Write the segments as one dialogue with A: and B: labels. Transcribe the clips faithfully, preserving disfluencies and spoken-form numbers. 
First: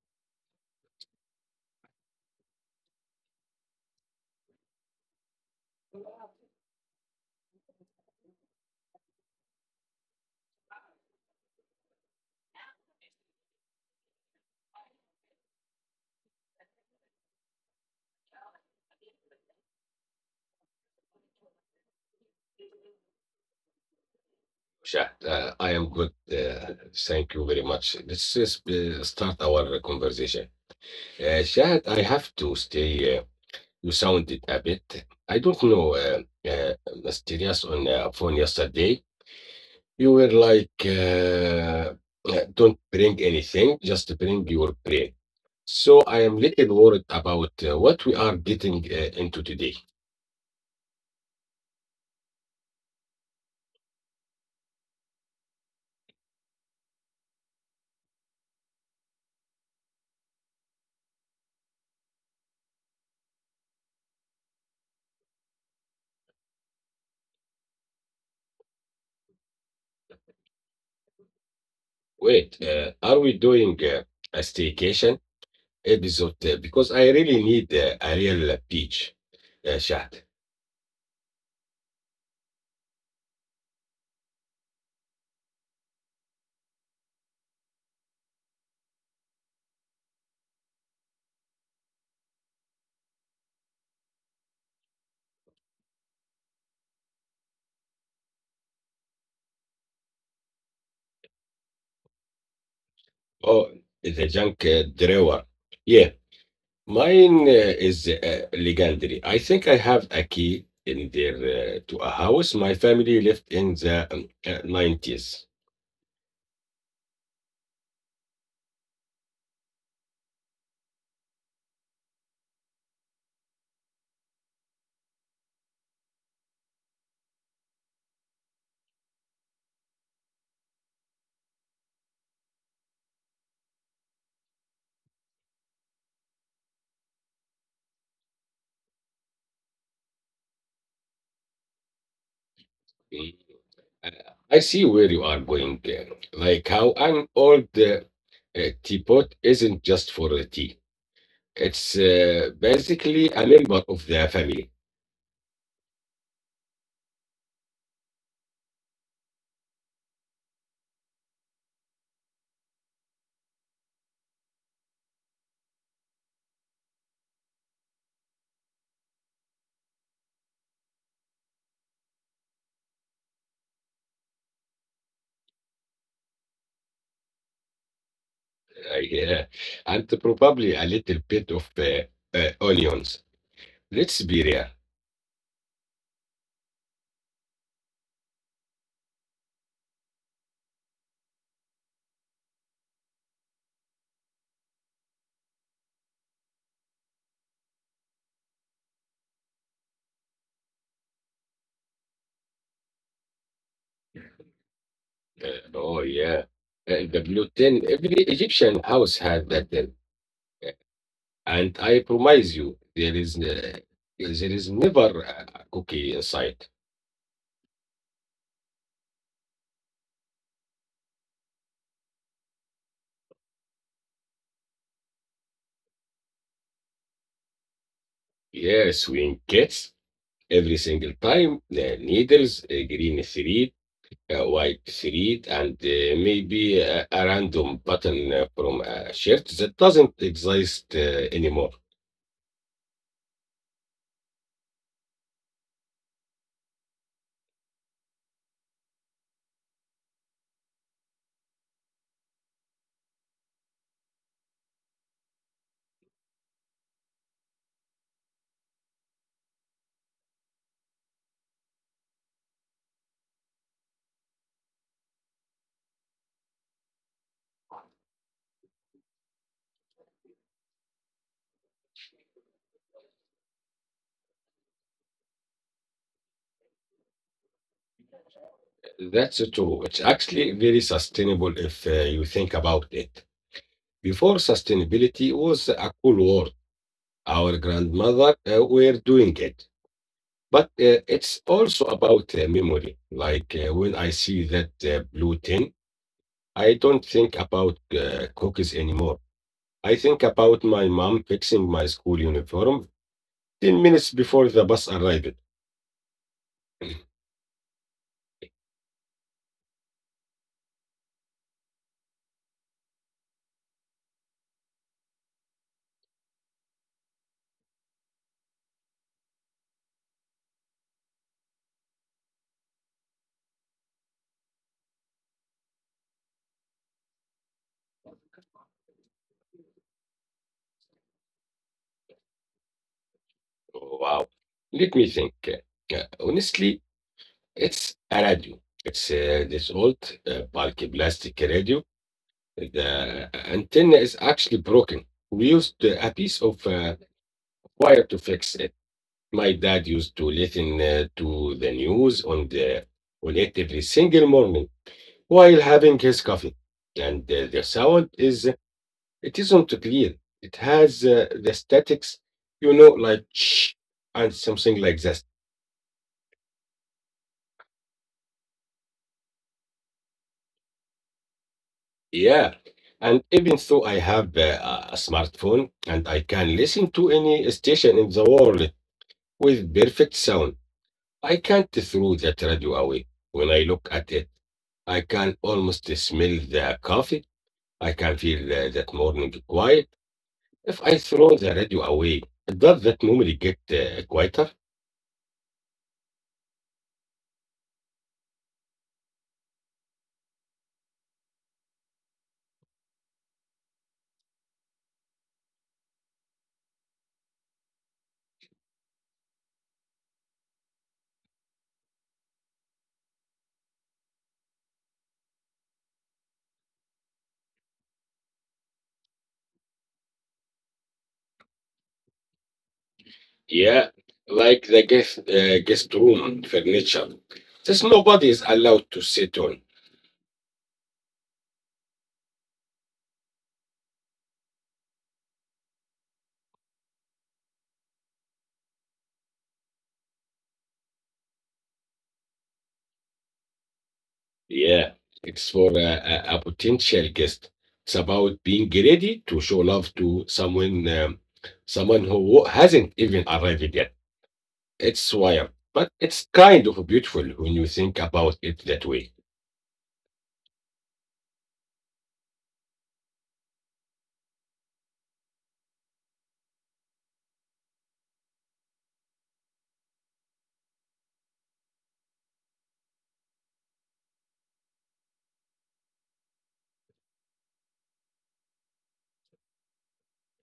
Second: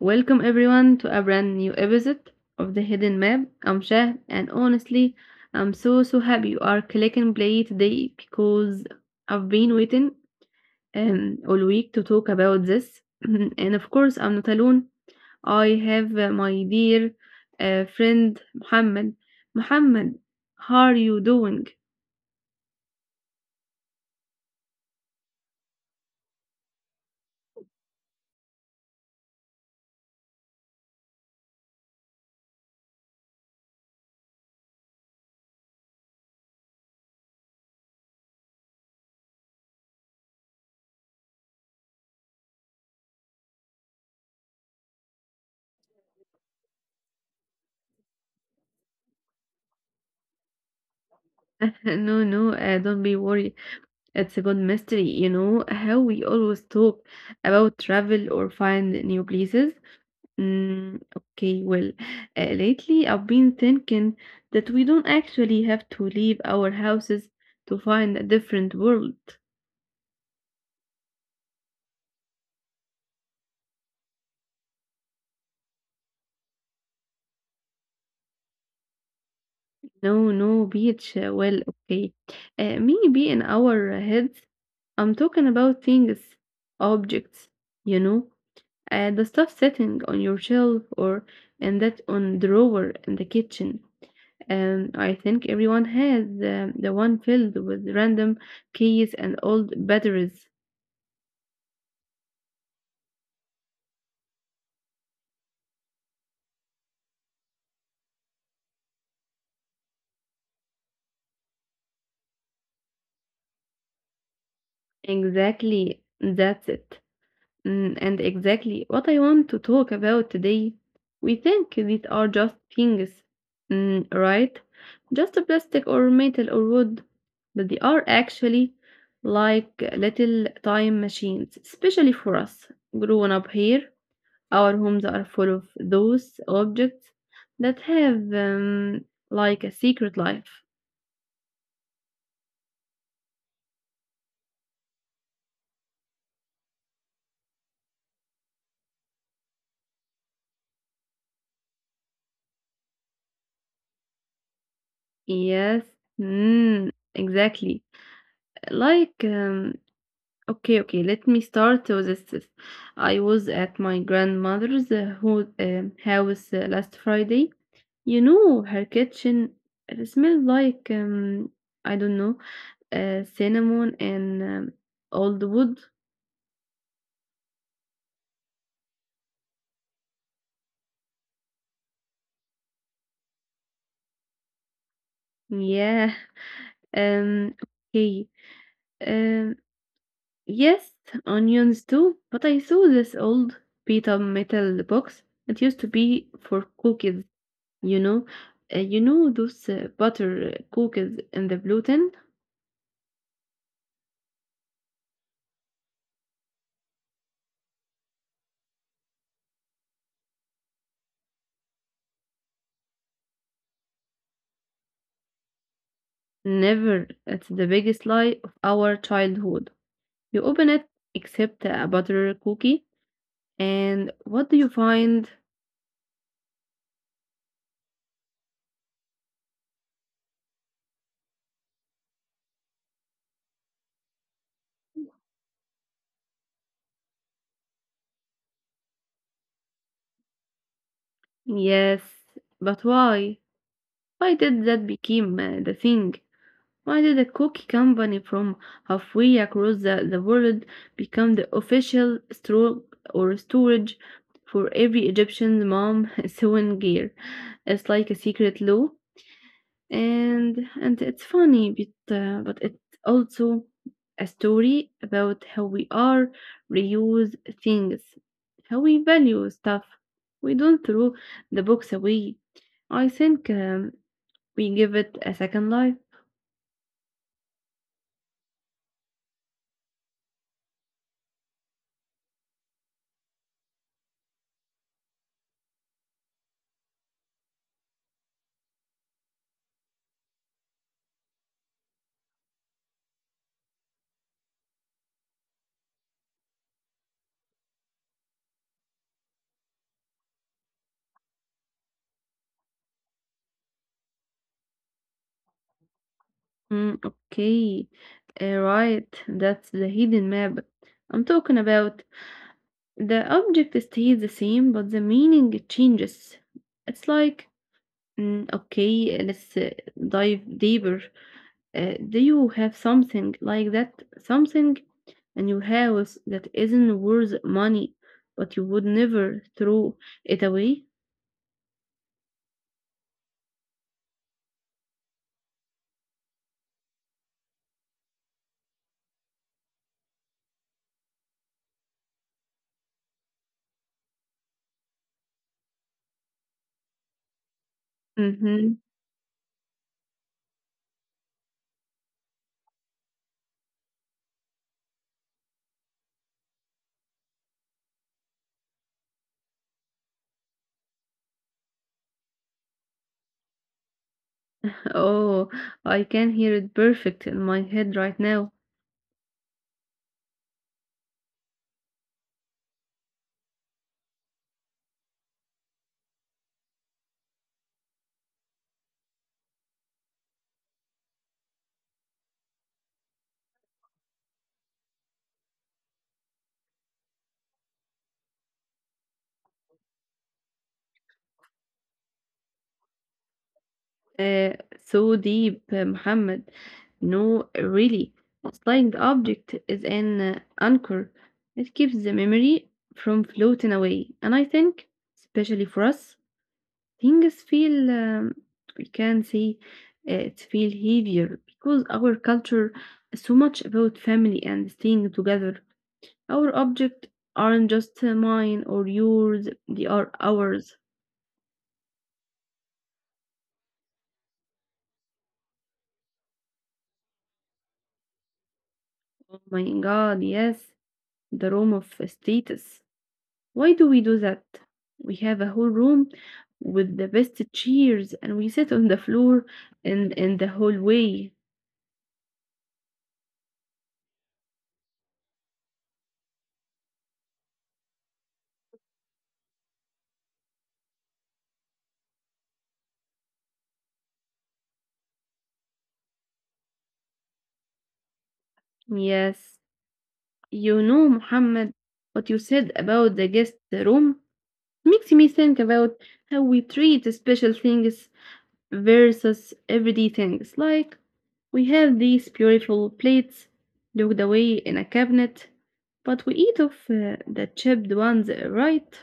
A: welcome everyone to a brand new episode of The Hidden Map. I'm Shah, and honestly, I'm so so happy you are clicking play today because I've been waiting um, all week to talk about this. And of course, I'm not alone. I have uh, my dear uh, friend Muhammad. Muhammad, how are you doing?
B: Sure. Uh, I am good. Uh, thank you very much. Let's just uh, start our conversation. Uh, Shahad, I have to stay. Uh, you sounded a bit, I don't know, uh, uh, mysterious on uh, phone yesterday. You were like, uh, uh, don't bring anything, just bring your brain. So I am little worried about uh, what we are getting uh, into today.
A: No, no, uh, don't be worried. It's a good mystery, you know, how we always talk about travel or find new places. Mm, okay, well, uh, lately I've been thinking that we don't actually have to leave our houses to find a different world.
B: Wait, uh, are we doing uh, a staycation episode? Uh, because I really need uh, a real uh, beach uh, shot.
A: No, no, beach. uh, Well, okay. Uh, maybe in our heads, I'm talking about things, objects, you know, uh, the stuff sitting on your shelf or in that on drawer in the kitchen. Um, I think everyone has um, the one filled with random keys and old batteries.
B: Oh, the junk uh, drawer. Yeah, mine uh, is uh, legendary. I think I have a key in there uh, to a house my family left in the um, uh, nineties.
A: Exactly, that's it. Mm, and exactly what I want to talk about today. We think these are just things, mm, right? Just a plastic or metal or wood, but they are actually like little time machines, especially for us grown up here. Our homes are full of those objects that have um, like a secret life.
B: Mm, I I see where you are going. uh, Like how an old uh, uh, teapot isn't just for the tea. It's uh, basically a member of the family.
A: Yes, mm, exactly. Like, um, okay, okay, let me start with this. I was at my grandmother's uh, ho- um house uh, last Friday. You know, her kitchen, it smelled like um, I don't know, uh, cinnamon and um, old wood.
B: I, uh, and probably a little bit of uh, uh, onions. Let's be real.
A: Yeah. Um. Okay. Um, yes, onions too, but I saw this old pita metal box. It used to be for cookies, you know. Uh, you know those uh, butter uh, cookies in the blue tin?
B: Uh, oh, yeah. Uh, the blue tin. Every Egyptian house had that tin. Uh, And I promise you, there is, uh, there is never a a cookie inside.
A: Never. It's the biggest lie of our childhood. You open it, except a butter cookie, and what do you find?
B: Yes, we in kids, every single time the needles, a green thread, a white thread, and uh, maybe a, a random button uh, from a shirt that doesn't exist uh, anymore.
A: Yes, but why? Why did that become uh, the thing? Why did a cookie company from halfway across the, the world become the official store or storage for every Egyptian mom sewing gear? It's like a secret law, and and it's funny, but uh, but it's also a story about how we are reuse things, how we value stuff. We don't throw the books away. I think um, we give it a second life.
B: That's true. It's actually very sustainable if uh, you think about it. Before sustainability was a cool word, our grandmother uh, were doing it, but uh, it's also about uh, memory. Like uh, when I see that uh, blue tin, I don't think about uh, cookies anymore. I think about my mom fixing my school uniform ten minutes before the bus arrived.
A: Mm, okay, uh, right, that's the hidden map I'm talking about. The object stays the same, but the meaning changes. It's like, mm, okay, let's uh, dive deeper. Uh, do you have something like that? Something in your house that isn't worth money, but you would never throw it away?
B: Wow. Let me think. Uh, honestly, it's a radio. It's uh, this old uh, bulky plastic radio. The antenna is actually broken. We used uh, a piece of uh, wire to fix it. My dad
A: Mhm.
B: used to listen uh, to the news on the on it every single morning while having his coffee. And uh, the sound is it isn't clear. It has uh, the statics, you know, like shh and something like that.
A: Oh, I can hear it perfect in my head right now.
B: Yeah. And even though I have uh, a smartphone and I can listen to any station in the world with perfect sound, I can't throw that radio away. When I look at it, I can almost smell the coffee. I can feel uh, that morning quiet. If I throw the radio away, does that memory get uh, quieter?
A: Uh, so deep, uh, Muhammad. No, really. A flying object is an uh, anchor. It keeps the memory from floating away. And I think, especially for us, things feel, um, we can say, uh, it feel heavier because our culture is so much about family and staying together. Our objects aren't just mine or yours, they are ours.
B: Yeah, like the guest, uh, guest room furniture. Just nobody is allowed to sit on.
A: Oh my god, yes, the room of status. Why do we do that? We have a whole room with the best chairs and we sit on the floor and in the hallway.
B: Yeah, it's for a, a, a potential guest. It's about being ready to show love to someone, um, someone who hasn't even arrived yet. It's wild, but it's kind of beautiful when you think about it that way.
A: Yes, you know, Muhammad, what you said about the guest room makes me think about how we treat special things versus everyday things, like we have these beautiful plates locked away in a cabinet, but we eat off uh, the chipped ones, uh, right?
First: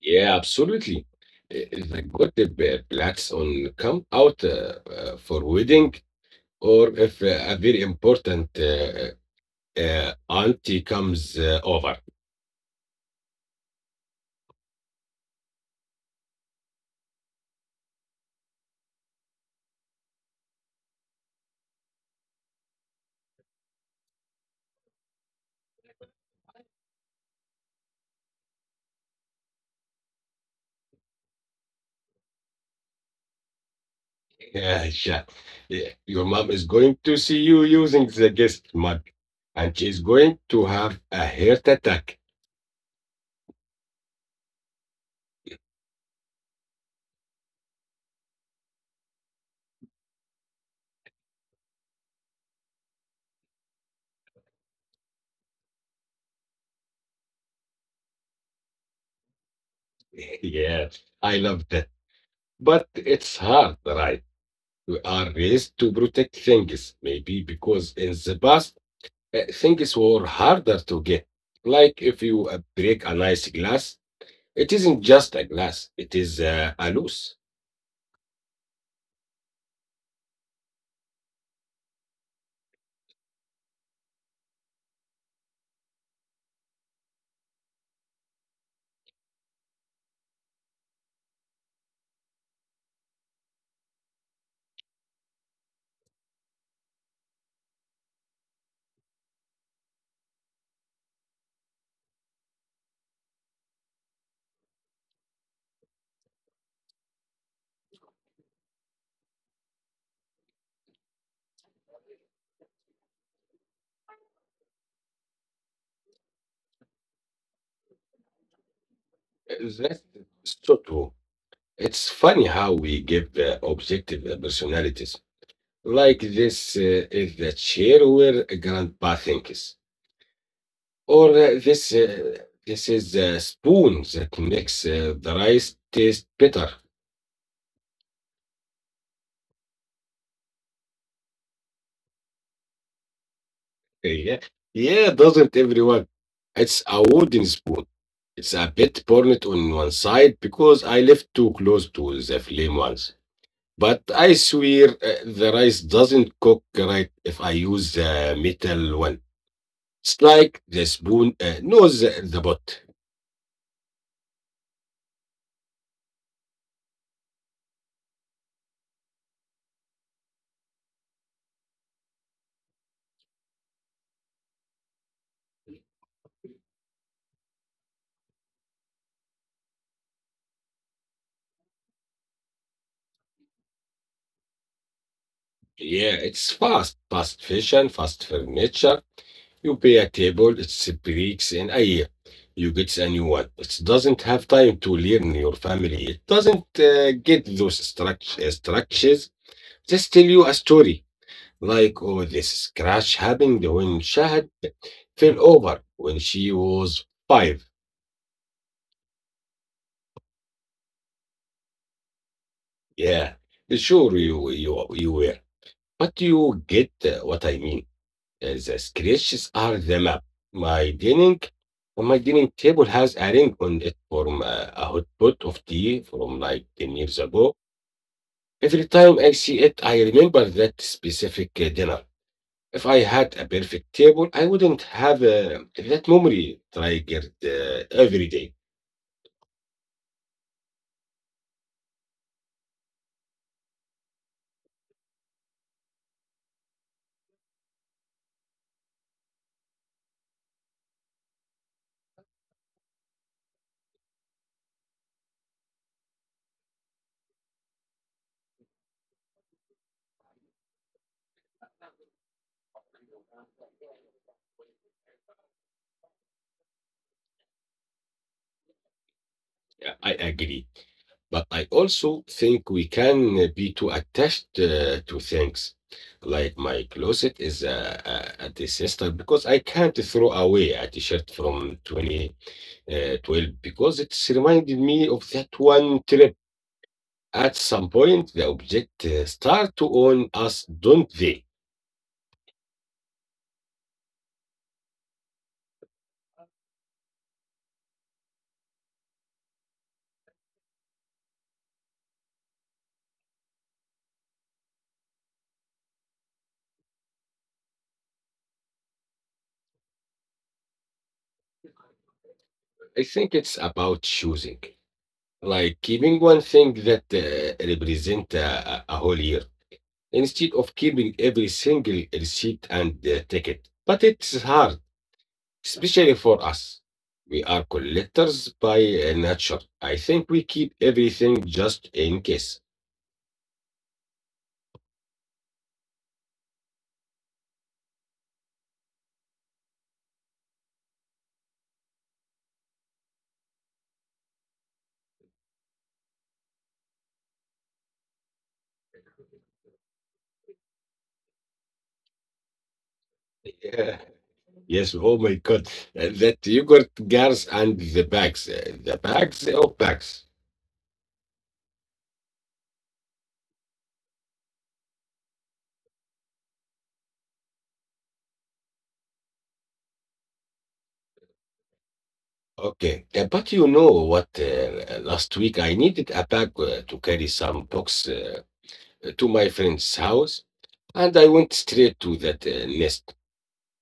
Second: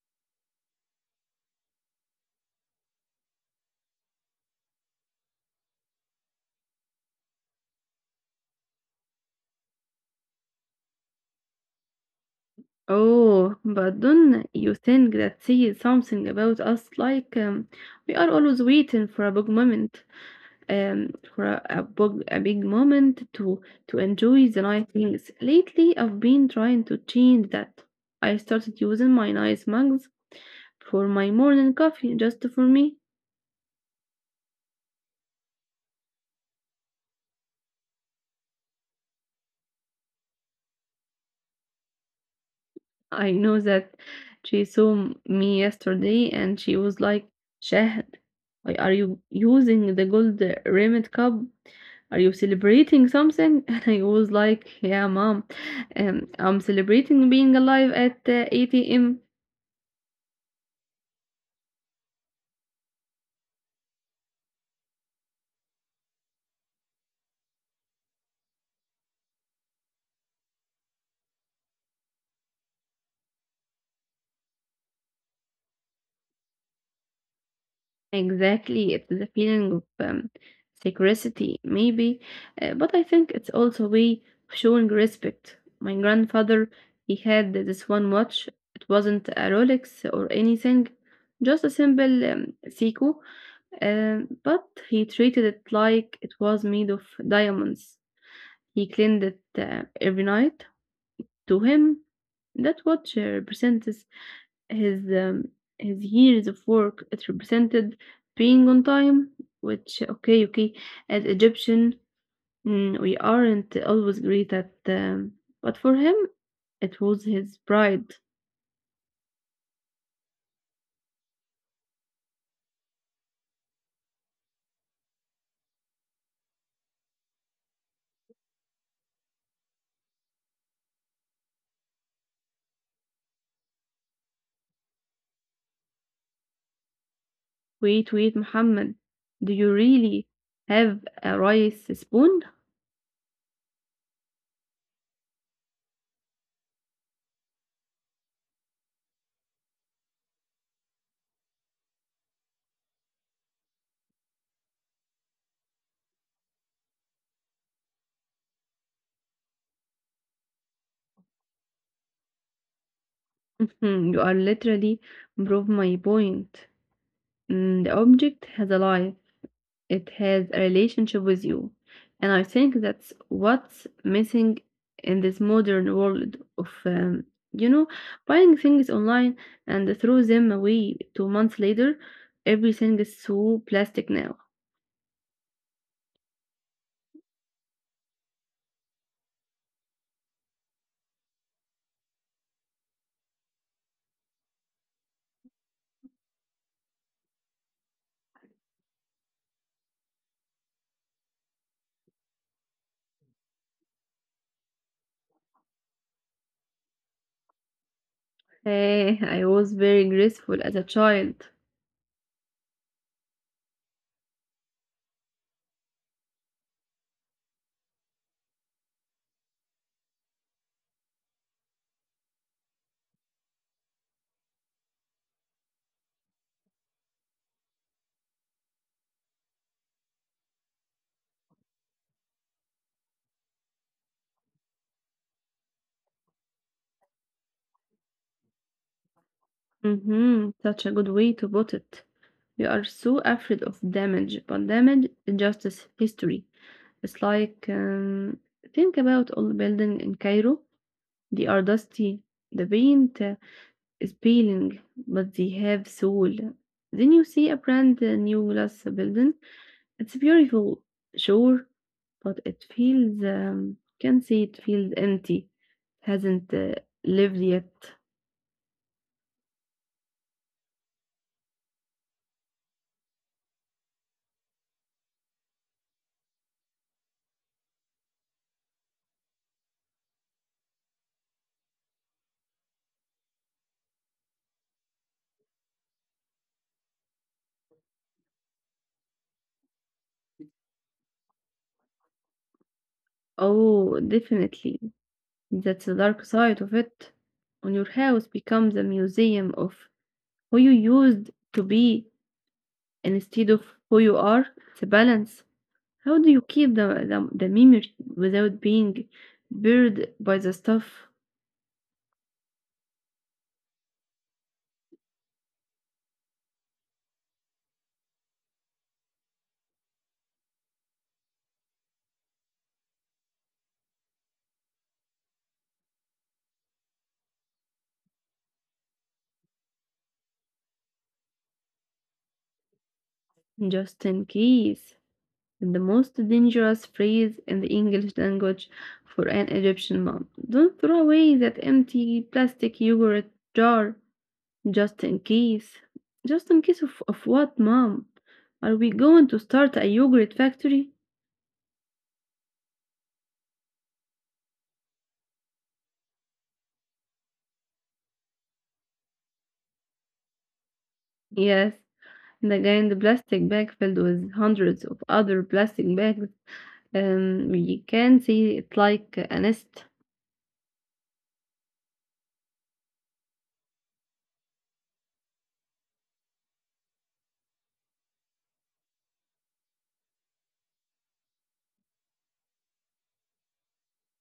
B: Yeah, absolutely. Uh, The good uh, plats on come out uh, uh, for wedding, or if uh, a very important uh, uh, uh, auntie comes uh, over.
A: Oh, but don't you think that says something about us? Like, um, we are always waiting for a big moment, um, for a, a big a big moment to to enjoy the nice things. Lately, I've been trying to change that. I started using my nice mugs for my morning coffee, just for me.
B: Yeah, sha- yeah, your mom is going to see you using the guest mug, and she's going to have a heart attack.
A: I know that she saw m- me yesterday and she was like, "Shahd, why are you using the gold rimmed cup? Are you celebrating something?" And I was like, "Yeah, mom, um, I'm celebrating being alive at uh, eight a m"
B: yeah, I love that. But it's hard, right? We are raised to protect things, maybe because in the past, uh, things were harder to get. Like if you uh, break a nice glass, it isn't just a glass, it is uh, a loose.
A: Exactly, it's the feeling of um, secrecy, maybe, uh, but I think it's also a way of showing respect. My grandfather, he had this one watch. It wasn't a Rolex or anything, just a simple um, Seiko, um, but he treated it like it was made of diamonds. He cleaned it uh, every night. To him, that watch uh, represents his um, his years of work, it represented being on time, which okay, okay, as Egyptian, mm, we aren't always great at, um, but for him, it was his pride.
B: That's so true. It's funny how we give uh, objective uh, personalities. Like this uh, is the chair where grandpa thinks, or uh, this uh, this is the spoon that makes uh, the rice taste better.
A: Wait, wait, Muhammad, do you really have a rice spoon?
B: Yeah, yeah, doesn't everyone? It's a wooden spoon. It's a bit burnt on one side because I left too close to the flame once. But I swear uh, the rice doesn't cook right if I use the metal one. It's like the spoon uh, knows the the pot.
A: Hmm, you are literally prove my point. Mm, the object has a life. It has a relationship with you. And I think that's what's missing in this modern world of, um, you know, buying things online and throw them away two months later. Everything is so plastic now.
B: Yeah, it's fast. Fast fashion, fast furniture. You pay a table, it's breaks in a year. You get a new one. It doesn't have time to learn your family. It doesn't uh, get those struct- uh, structures. Just tell you a story. Like, oh, this crash happened when Shahad fell over when she was five.
A: Hey, I was very graceful as a child.
B: Yeah, sure, you, you, you were. But you get uh, what I mean. Uh, The scratches are the map. My dining, my dining table has a ring on it from uh, a hot pot of tea from like ten years ago. Every time I see it, I remember that specific uh, dinner. If I had a perfect table, I wouldn't have uh, that memory triggered uh, every day.
A: Mhm, such a good way to put it. We are so afraid of damage, but damage is just as history. It's like, um, think about old building in Cairo. They are dusty. The paint uh, is peeling, but they have soul. Then you see a brand new glass building. It's beautiful, sure, but it feels, um, can say it feels empty. Hasn't uh, lived yet.
B: Yeah, I agree. But I also think we can uh, be too attached uh, to things. Like my closet is a, a, a disaster because I can't throw away a t shirt from twenty twelve because it's reminded me of that one trip. At some point, the object uh, start to own us, don't they?
A: Oh, definitely. That's the dark side of it. When your house becomes a museum of who you used to be instead of who you are, it's a balance. How do you keep the, the, the memory without being buried by the stuff?
B: I think it's about choosing, like keeping one thing that uh, represent a, a a whole year instead of keeping every single receipt and uh, ticket. But it's hard. Especially for us. We are collectors by uh, nature. I think we keep everything just in case.
A: Just in case. The most dangerous phrase in the English language for an Egyptian mom. Don't throw away that empty plastic yogurt jar. Just in case. Just in case of, of what, mom? Are we going to start a yogurt factory?
B: Yeah. Yes, oh my God. Uh, That yogurt jars and the bags. uh, The bags of bags.
A: Yes, and again, the giant plastic bag filled with hundreds of other plastic bags. Um, we can see it like a nest.
B: Okay. Uh, but you know what? Uh, last week I needed a bag uh, to carry some books uh, to my friend's house, and I went straight to that uh, nest,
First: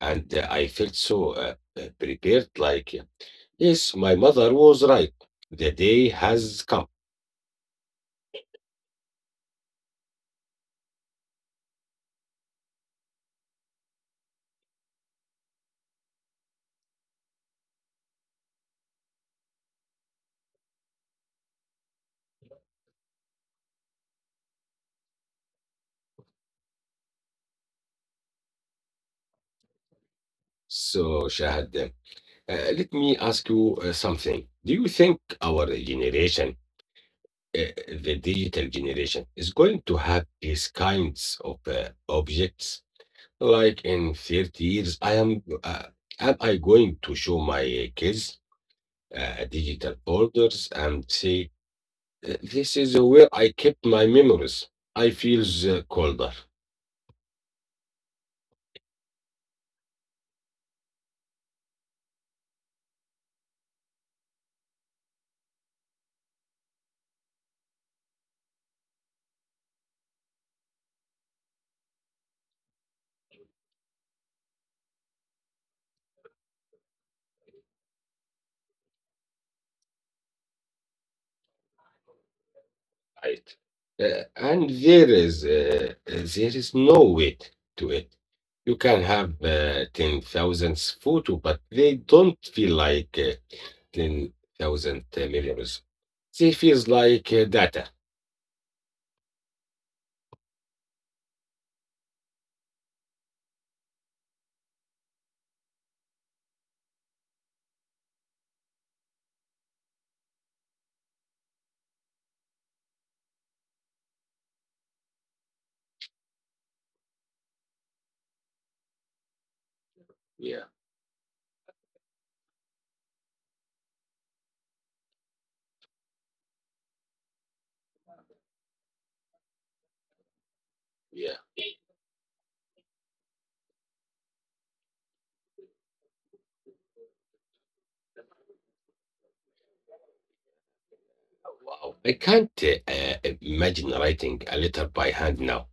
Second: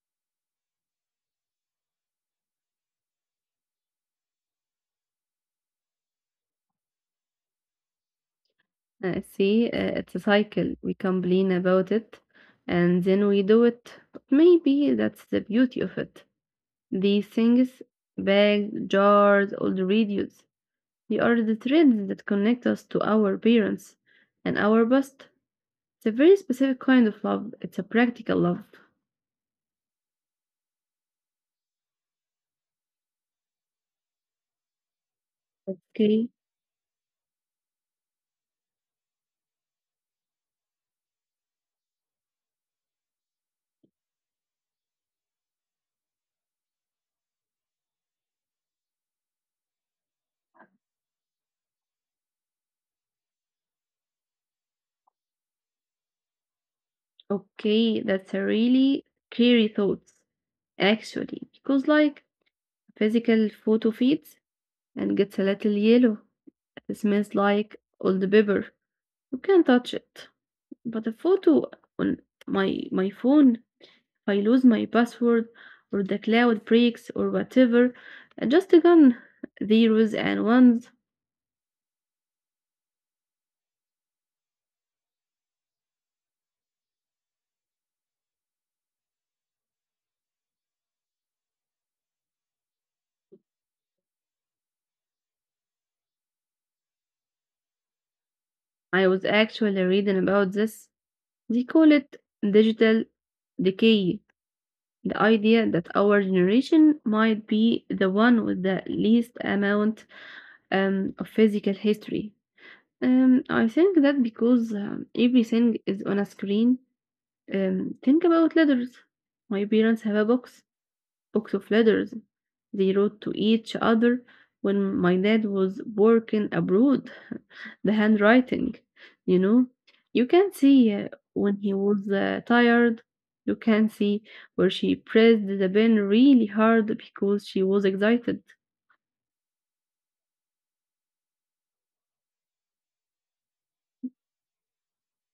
B: and uh, I felt so uh, uh, prepared, like, yes, my mother was right. The day has come.
A: Uh, see, uh, it's a cycle. We complain about it, and then we do it. But maybe that's the beauty of it. These things, bags, jars, old radios. They are the threads that connect us to our parents and our past. It's a very specific kind of love. It's a practical love.
B: So, Shahad, uh, let me ask you uh, something. Do you think our
A: Okay.
B: generation, uh, the digital generation, is going to have these kinds of uh, objects? Like in thirty years, I am, uh, am I going to show my kids uh, digital folders and say, "Uh, this is where I kept my memories? I feel uh, colder."
A: Okay, that's a really scary thought, actually, because like physical photo fades and gets a little yellow. It smells like old paper. You can touch it. But a photo on my my phone, if I lose my password or the cloud breaks or whatever, uh, just a gun zeros and ones.
B: Right. Uh, and there is uh, uh, there is no weight to it. You can have uh, ten thousands photo, but they don't feel like uh, ten thousand millions. They feels like uh, data.
A: I was actually reading about this. They call it digital decay. The idea that our generation might be the one with the least amount um, of physical history. Um, I think that because um, everything is on a screen, um, think about letters. My parents have a
B: Yeah,
A: box, box of letters. They wrote to each other when my dad was working abroad. The handwriting, you know, you can see
B: yeah.
A: uh, when he was uh, tired. You can see where she pressed the pen really hard because she was excited.
B: Wow. I can't uh, uh, imagine writing a letter by hand now.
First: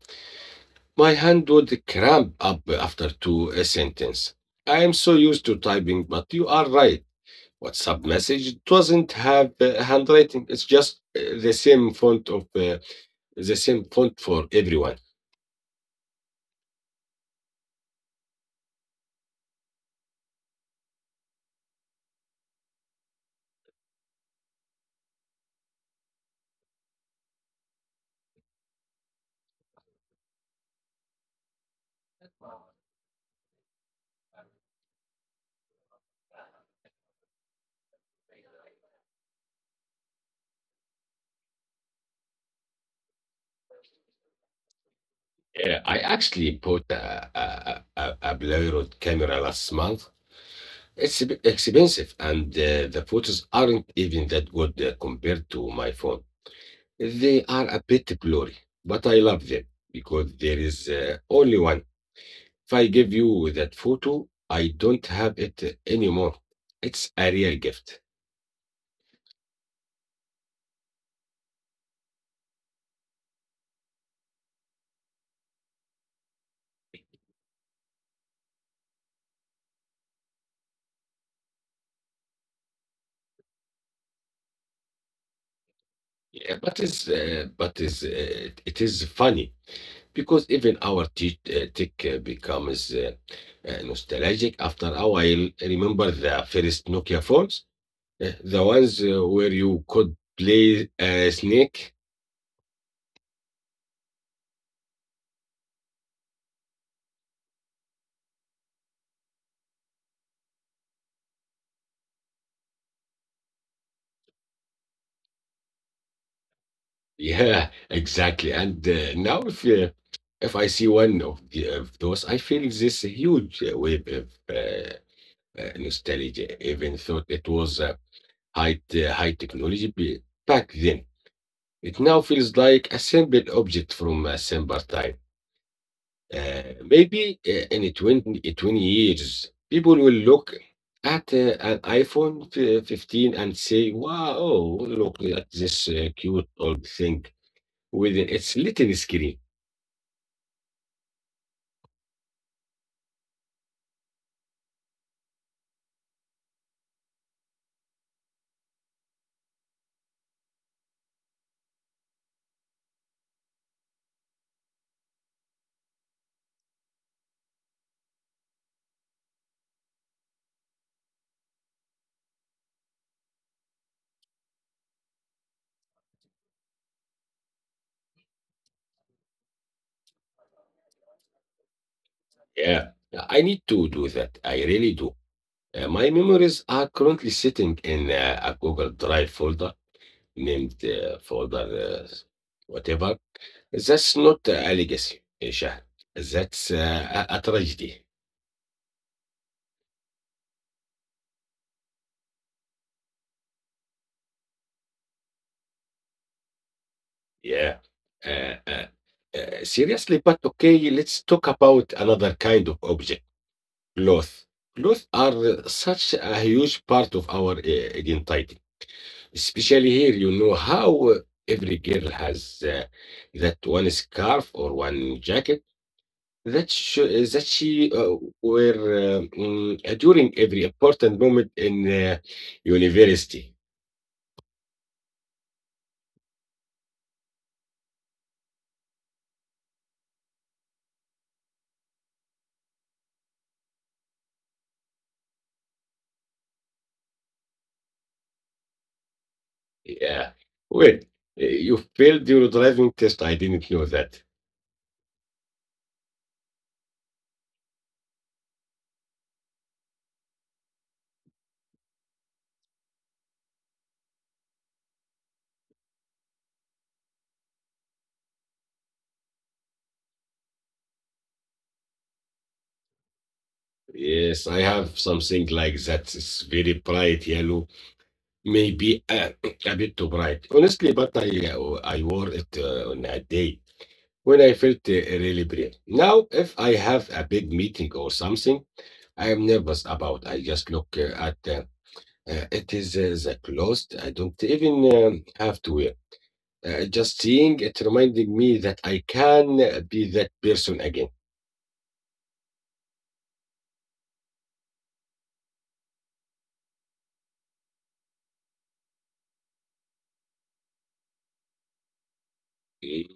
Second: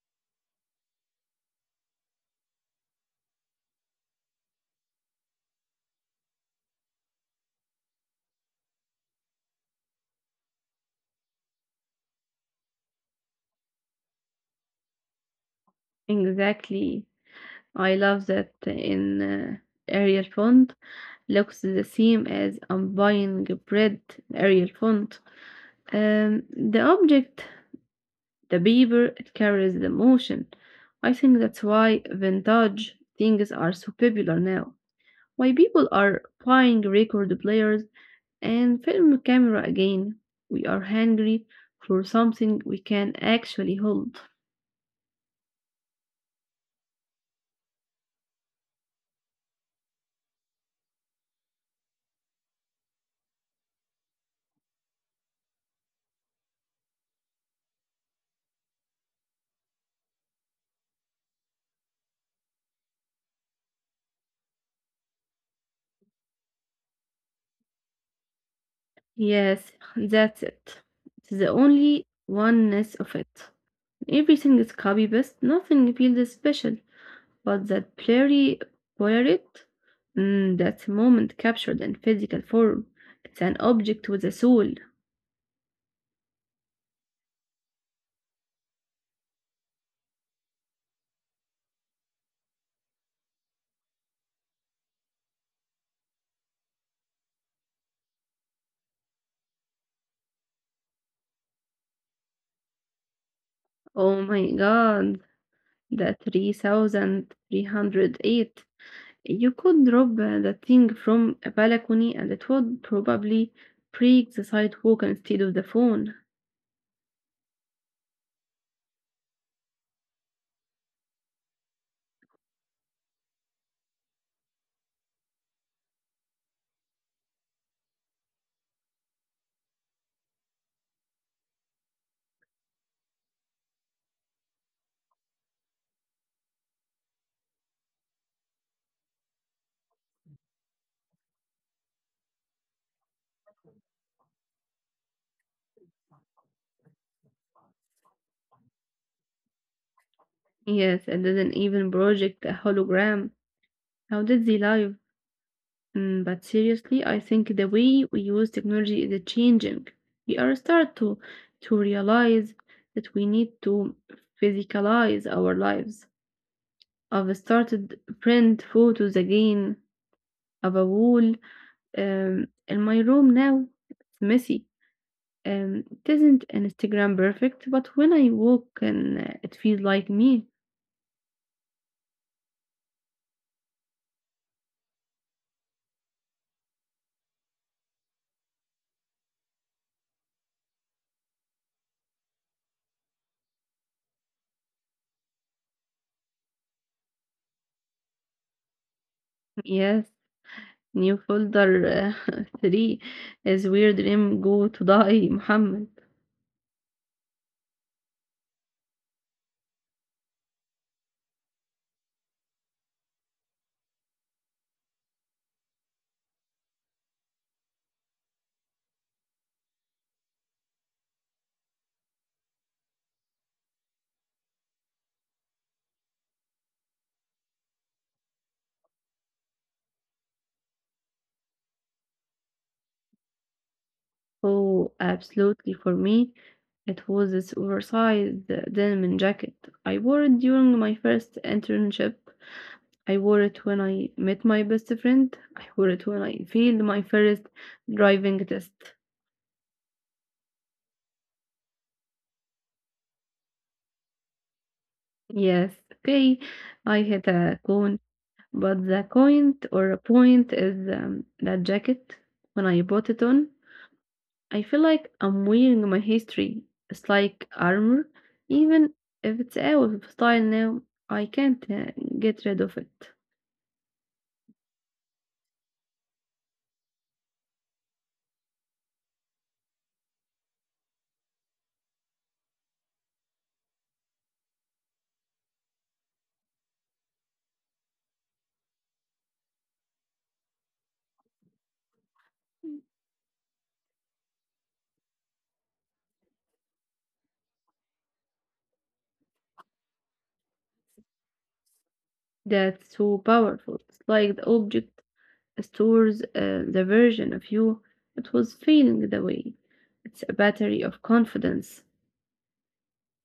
B: My hand would cramp up after two uh, sentence. I am so used to typing, but you are right. WhatsApp message it doesn't have uh, handwriting. It's just uh, the same font of uh, the same font for everyone.
A: Exactly. I love that in uh, Arial font looks the same as I'm buying bread Arial font. Um, the object the beaver it carries the motion. I think that's why vintage things are so popular now. Why people are buying record players and film camera again. We are hungry for something we can actually hold.
B: Uh, I actually bought a, a, a, a Polaroid camera last month. It's a bit expensive, and uh, the photos aren't even that good uh, compared to my phone. They are a bit blurry, but I love them because there is uh, only one. If I give you that photo, I don't have it anymore. It's a real gift.
A: Yes, that's it. It's the only oneness of it. Everything is copy paste, nothing feels special. But that blurry poirot, mm, that's moment captured in physical form. It's an object with a soul.
B: Yeah, but is uh, but is uh, it it is funny because even our te uh, tech uh, becomes uh, uh, nostalgic after a while. Remember the first Nokia phones, Uh, the ones uh, where you could play uh, Snake?
A: Oh my god, the three thousand three hundred eight. You could drop uh, the thing from a balcony and it would probably break the sidewalk instead of the phone.
B: Yeah, exactly. And uh, now if uh, if I see one of, the, of those, I feel this huge uh, wave of uh, uh, nostalgia, even though it was uh, high, uh, high technology be- back then. It now feels like a simple object from a simpler time. Uh, maybe uh, in twenty twenty years, people will look at uh, an iPhone fi- fifteen and say, wow, look at this uh, cute old thing with its little screen.
A: Yes, it didn't even project a hologram. How did they live? Mm, but seriously, I think the way we use technology is changing. We are start to to realize that we need to physicalize our lives. I've started print photos again of a wall um, in my room now. It's messy. Um, it isn't Instagram perfect, but when I walk and uh, it feels like me.
B: Yeah, I need to do that. I really do. Uh, my memories are currently sitting in uh, a Google Drive folder named uh, further uh, whatever. That's not a legacy, uh, Shah. That's uh, a, a tragedy.
A: Yes, new folder uh, three is where dream go to die, Muhammad.
B: Yeah. Uh, uh, uh, seriously, but okay, let's talk about another kind of object, clothes. Clothes are uh, such a huge part of our uh, identity, especially here. You know how uh, every girl has uh, that one scarf or one jacket that sh that she uh, were um, mm, during every important moment in uh, university.
A: Oh, absolutely. For me, it was this oversized uh, denim jacket. I wore it during my first internship. I wore it when I met my best friend. I wore it when I failed my first driving test.
B: Yeah. Wait, uh, you failed your driving test. I didn't know that.
A: Yes, okay, I hit a cone, but the point or a point is um, that jacket when I put it on. I feel like I'm wearing my history. It's like armor. Even if it's out of style now, I can't uh, get rid of it.
B: Yes, I have something like that. It's very bright yellow, maybe uh, a bit too bright. Honestly, but I uh, I wore it uh, on a day when I felt uh, really brave. Now, if I have a big meeting or something, I am nervous about. I just look uh, at. Uh, Uh, it is uh, the clothes. I don't even um, have to wear. Uh, just seeing it reminded me that I can uh, be that person again.
A: That's so powerful. It's like the object stores uh, the version of you that was feeling the way. It's a battery of confidence.
B: Mm.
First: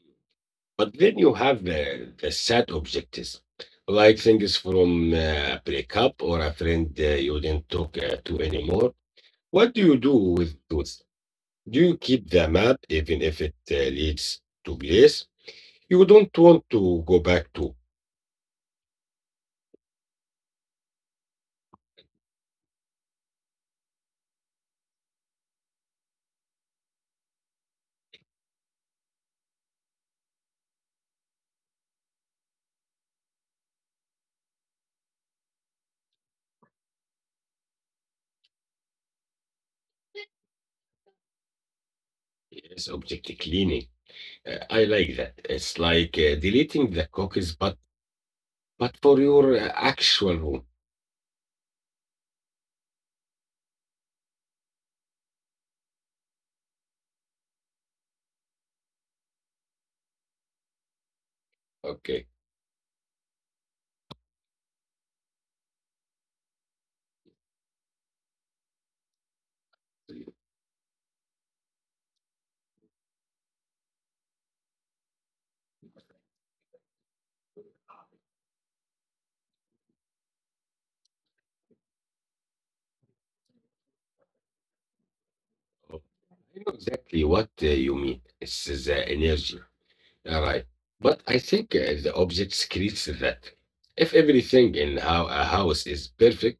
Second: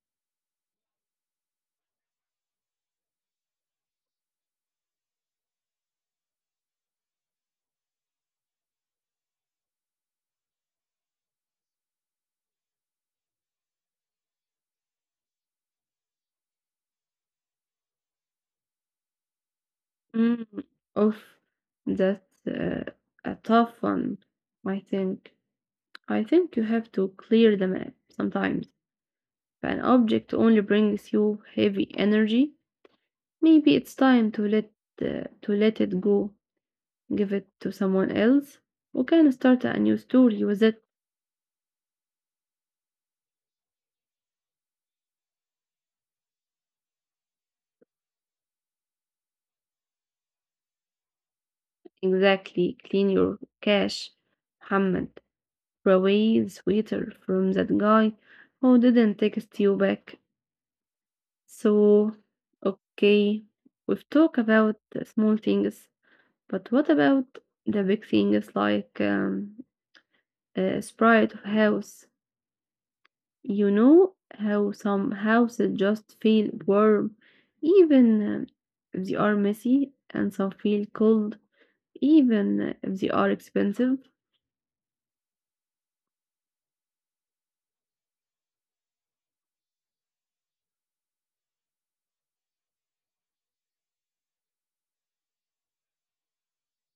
B: But then you have the, the sad objectives, like things from uh, a breakup or a friend uh, you didn't talk uh, to anymore. What do you do with those? Do you keep the map even if it uh, leads to place you don't want to go back to?
A: Mm, of that, uh, a tough one. I think. I think you have to clear the map sometimes. An object only brings you heavy energy. Maybe it's time to let uh, to let it go, give it to someone else, who can start a new story with it.
B: Yes, object cleaning. Uh, I like that. It's like uh, deleting the cookies, but but for your uh, actual home.
A: Exactly, clean your cache, Muhammad. Throw away the sweater from that guy who didn't text you back. So,
B: Okay,
A: okay, we've talked about the small things, but what about the big things like um, a sprite of house? You know how some houses just feel warm even um, if they are messy, and some feel cold even if they are expensive?
B: I know exactly what uh, you mean. It's the energy. All right, but I think uh, the objects creates that. If everything in how a house is perfect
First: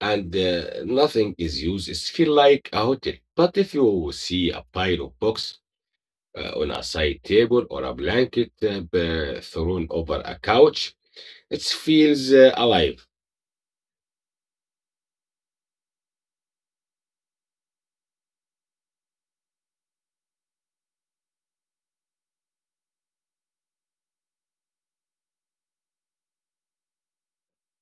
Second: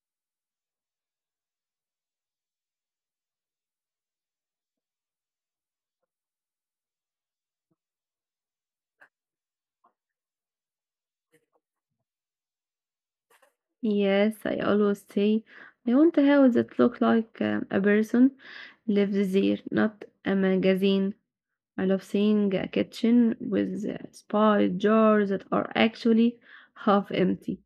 B: and uh, nothing is used, it feel like a hotel. But if you see a pile of books uh, on a side table or a blanket uh, b- thrown over a couch, it feels uh, alive.
A: Yes, I always say I want a house that look like uh, a person lives there, not a magazine. I love seeing a kitchen with uh, spy jars that are actually half empty.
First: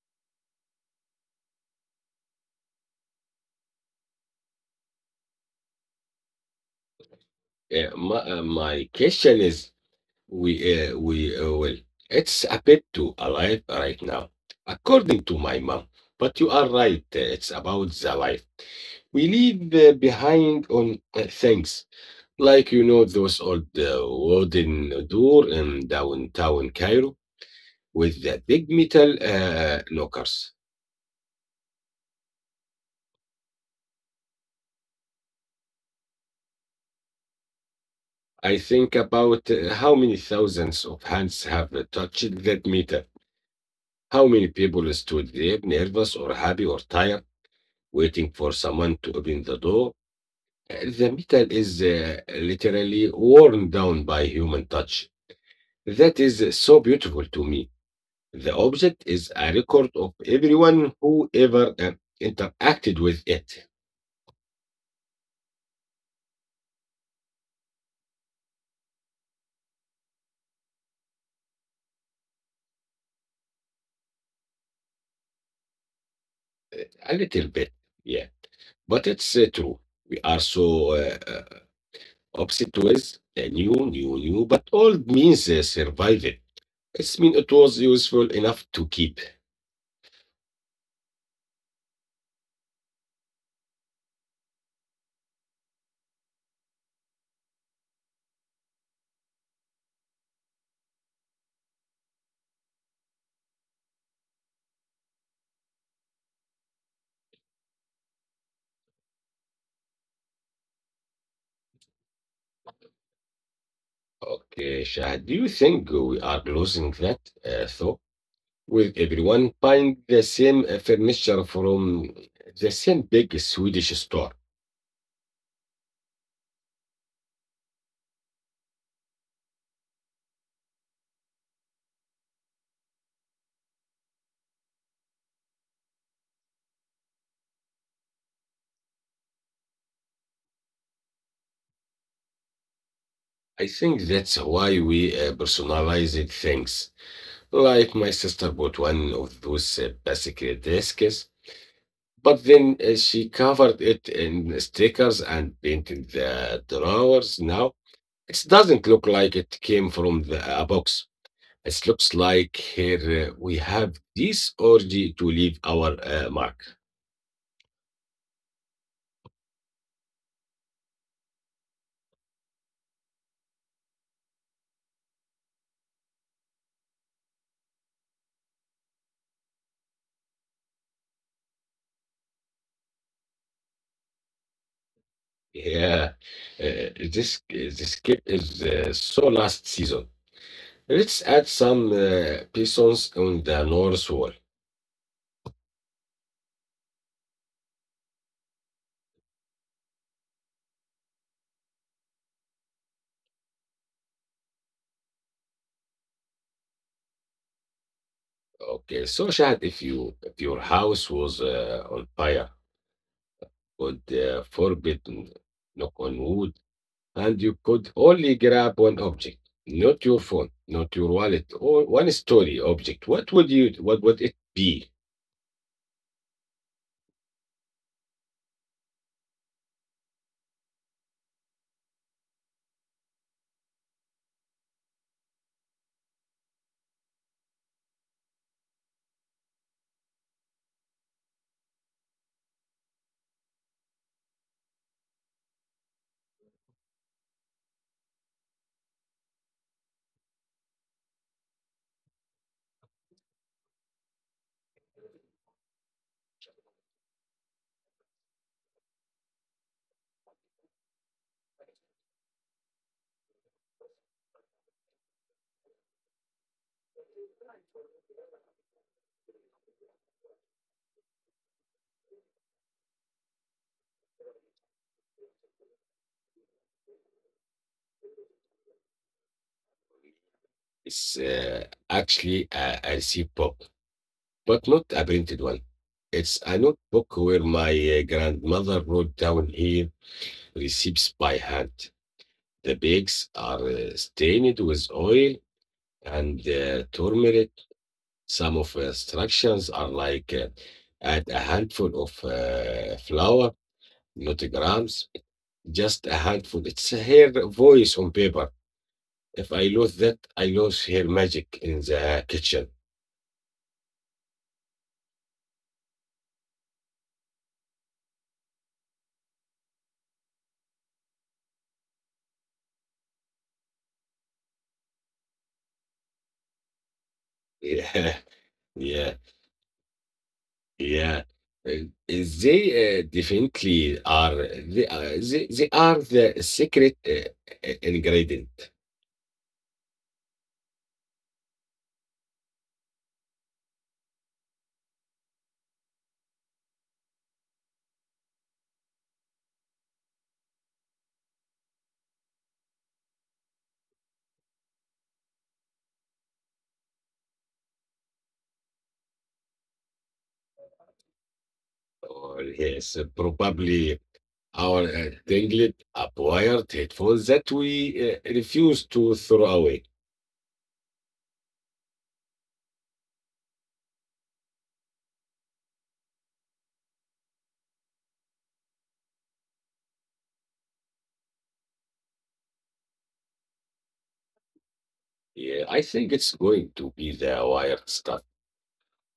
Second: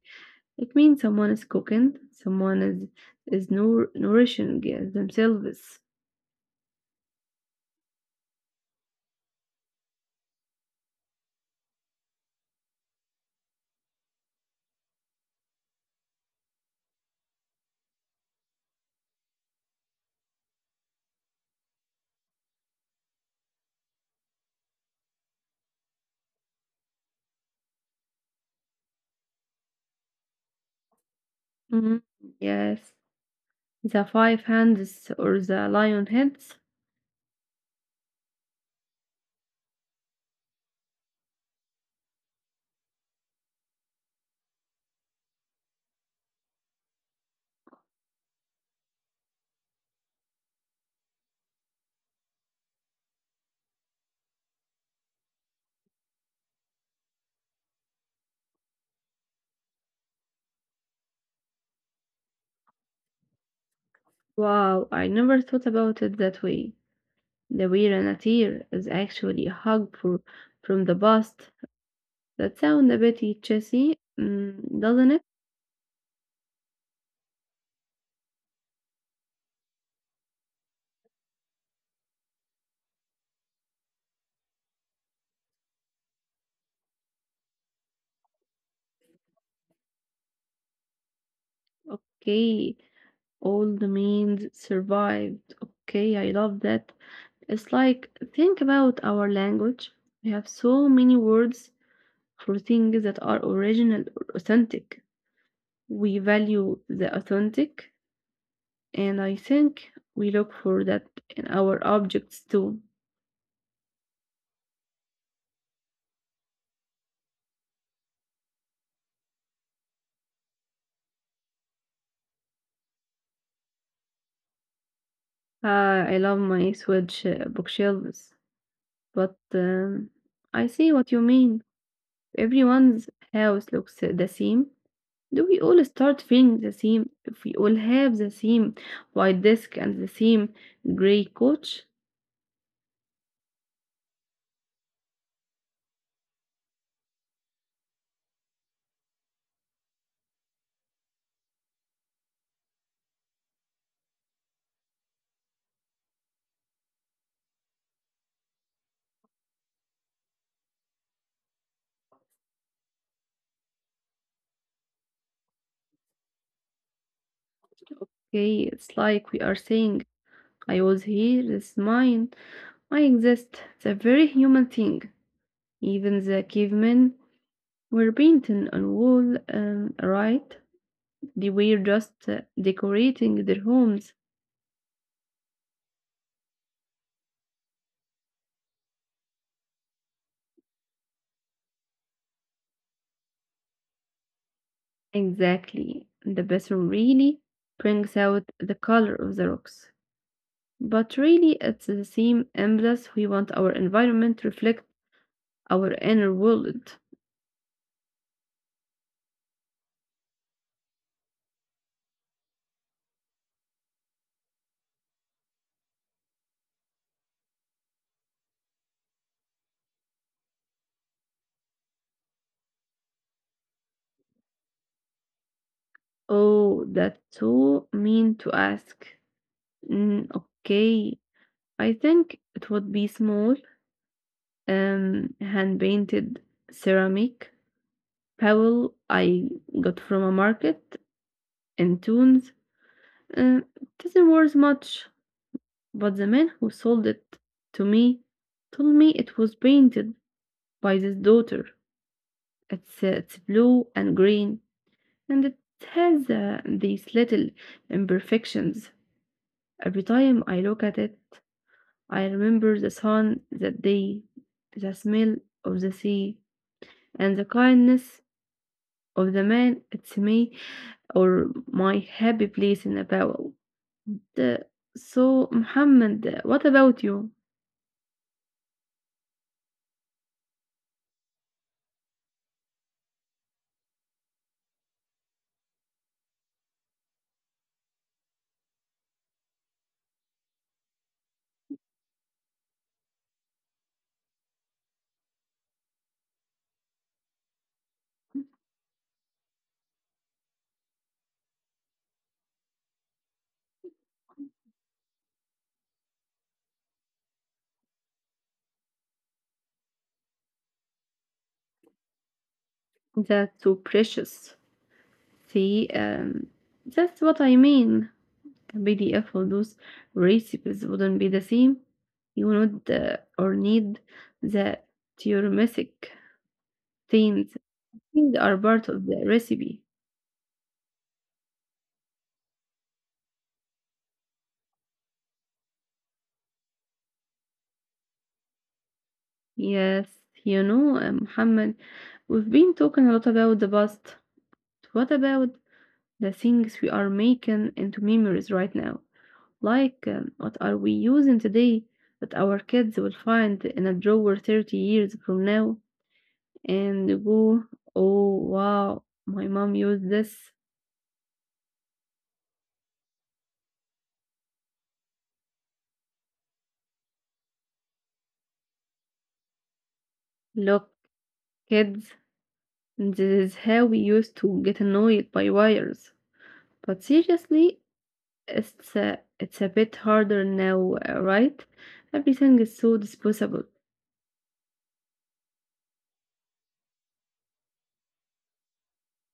A: It means someone is cooking, someone is is nour- nourishing uh, themselves.
B: Uh, my, uh, my question is we uh, we uh, well it's a bit too alive right now according to my mom, but you are right, uh, it's about the life we leave uh, behind on uh, things like you know those old uh, wooden door in downtown Cairo with the big metal uh, knockers.
A: Mm, yes, the five hands or the lion heads.
B: I think about uh, how many thousands of hands have touched that metal. How many people stood there, nervous or happy or tired, waiting for someone to open the door? Uh, The metal is uh, literally worn down by human touch. That is so beautiful to me. The object is a record of everyone who ever uh, interacted with it.
A: Wow, I never thought about it that way. The Weiranatir is actually a hug for, from the past. That sounds a bit chessy, mm, doesn't it?
B: A little bit, yeah. But it's uh, true. We are so uh, uh, opposite with the new, new, new, but old means uh, survived. It means it was useful enough to keep.
A: Okay, old means survived. Okay, I love that. It's like, think about our language. We have so many words for things that are original or authentic. We value the authentic. And I think we look for that in our objects too.
B: Okay, Shahad, do you think we are losing that uh, thought? With everyone buying the same uh, furniture from the same big Swedish store.
A: Ah, I love my Swedish uh, bookshelves, but um, I see what you mean. Everyone's house looks uh, the same. Do we all start feeling the same if we all have the same white desk and the same gray couch?
B: I think that's why we uh, personalized things. Like my sister bought one of those uh, basic desks. But then uh, she covered it in stickers and painted the drawers. Now it doesn't look like it came from the, a box. It looks like here uh, we have this orgy to leave our uh, mark.
A: Okay, it's like we are saying, I was here, this is mine, I exist. It's a very human thing. Even the cavemen were painting on wall, um, right? They were just uh, decorating their homes.
B: Yeah, uh, this uh, this game is uh, so last season. Let's add some uh, pistons on the north wall.
A: Exactly. The bathroom really brings out the color of the rocks. But really, it's the same impulse, we want our environment to reflect our inner world.
B: Okay, so Shahad, if you if your house was uh, on fire, could uh, forbid n- knock on wood, and you could only grab one object, not your phone, not your wallet, or one story object. What would you what would it be?
A: Oh, that's so mean to ask. Mm, okay, I think it would be small, um, hand painted ceramic. Powell I got from a market in tunes. Uh, doesn't worth much, but the man who sold it to me told me it was painted by his daughter. It's, uh, it's blue and green, and it has uh, these little imperfections. Every time I look at it, I remember the sun that day, the smell of the sea, and the kindness of the man it's me or my happy place in a bowl. Uh, So, Muhammad, uh, what about you?
B: It's uh, actually a, a receipt book, but not a printed one. It's a notebook where my uh, grandmother wrote down her receipts by hand. The bags are uh, stained with oil and uh, turmeric. Some of the instructions are like uh, add a handful of uh, flour, not grams, just a handful. It's her voice on paper. If I lose that, I lose her magic in the kitchen.
A: That's so precious. See, um, that's what I mean. A P D F those recipes wouldn't be the same. You would uh, or need the theoremic things.
B: Yeah.
A: Things are
B: Yeah.
A: part of the recipe.
B: Yeah, uh, they uh, definitely are. They are, they, they are the secret uh, uh, ingredient.
A: Yes, you know, uh, Muhammad, we've been talking a lot about the past. What about the things we are making into memories right now? Like, um, what are we using today that our kids will find in a drawer thirty years from now and go, oh wow, my mom used this.
B: Or yes, uh, probably our uh, tinglet acquired headphones that we uh, refuse to throw away.
A: Look, kids, this is how we used to get annoyed by wires. But seriously, it's a, it's a bit harder now, uh, right? Everything is so disposable.
B: Yeah, I think it's going to be the wired stuff.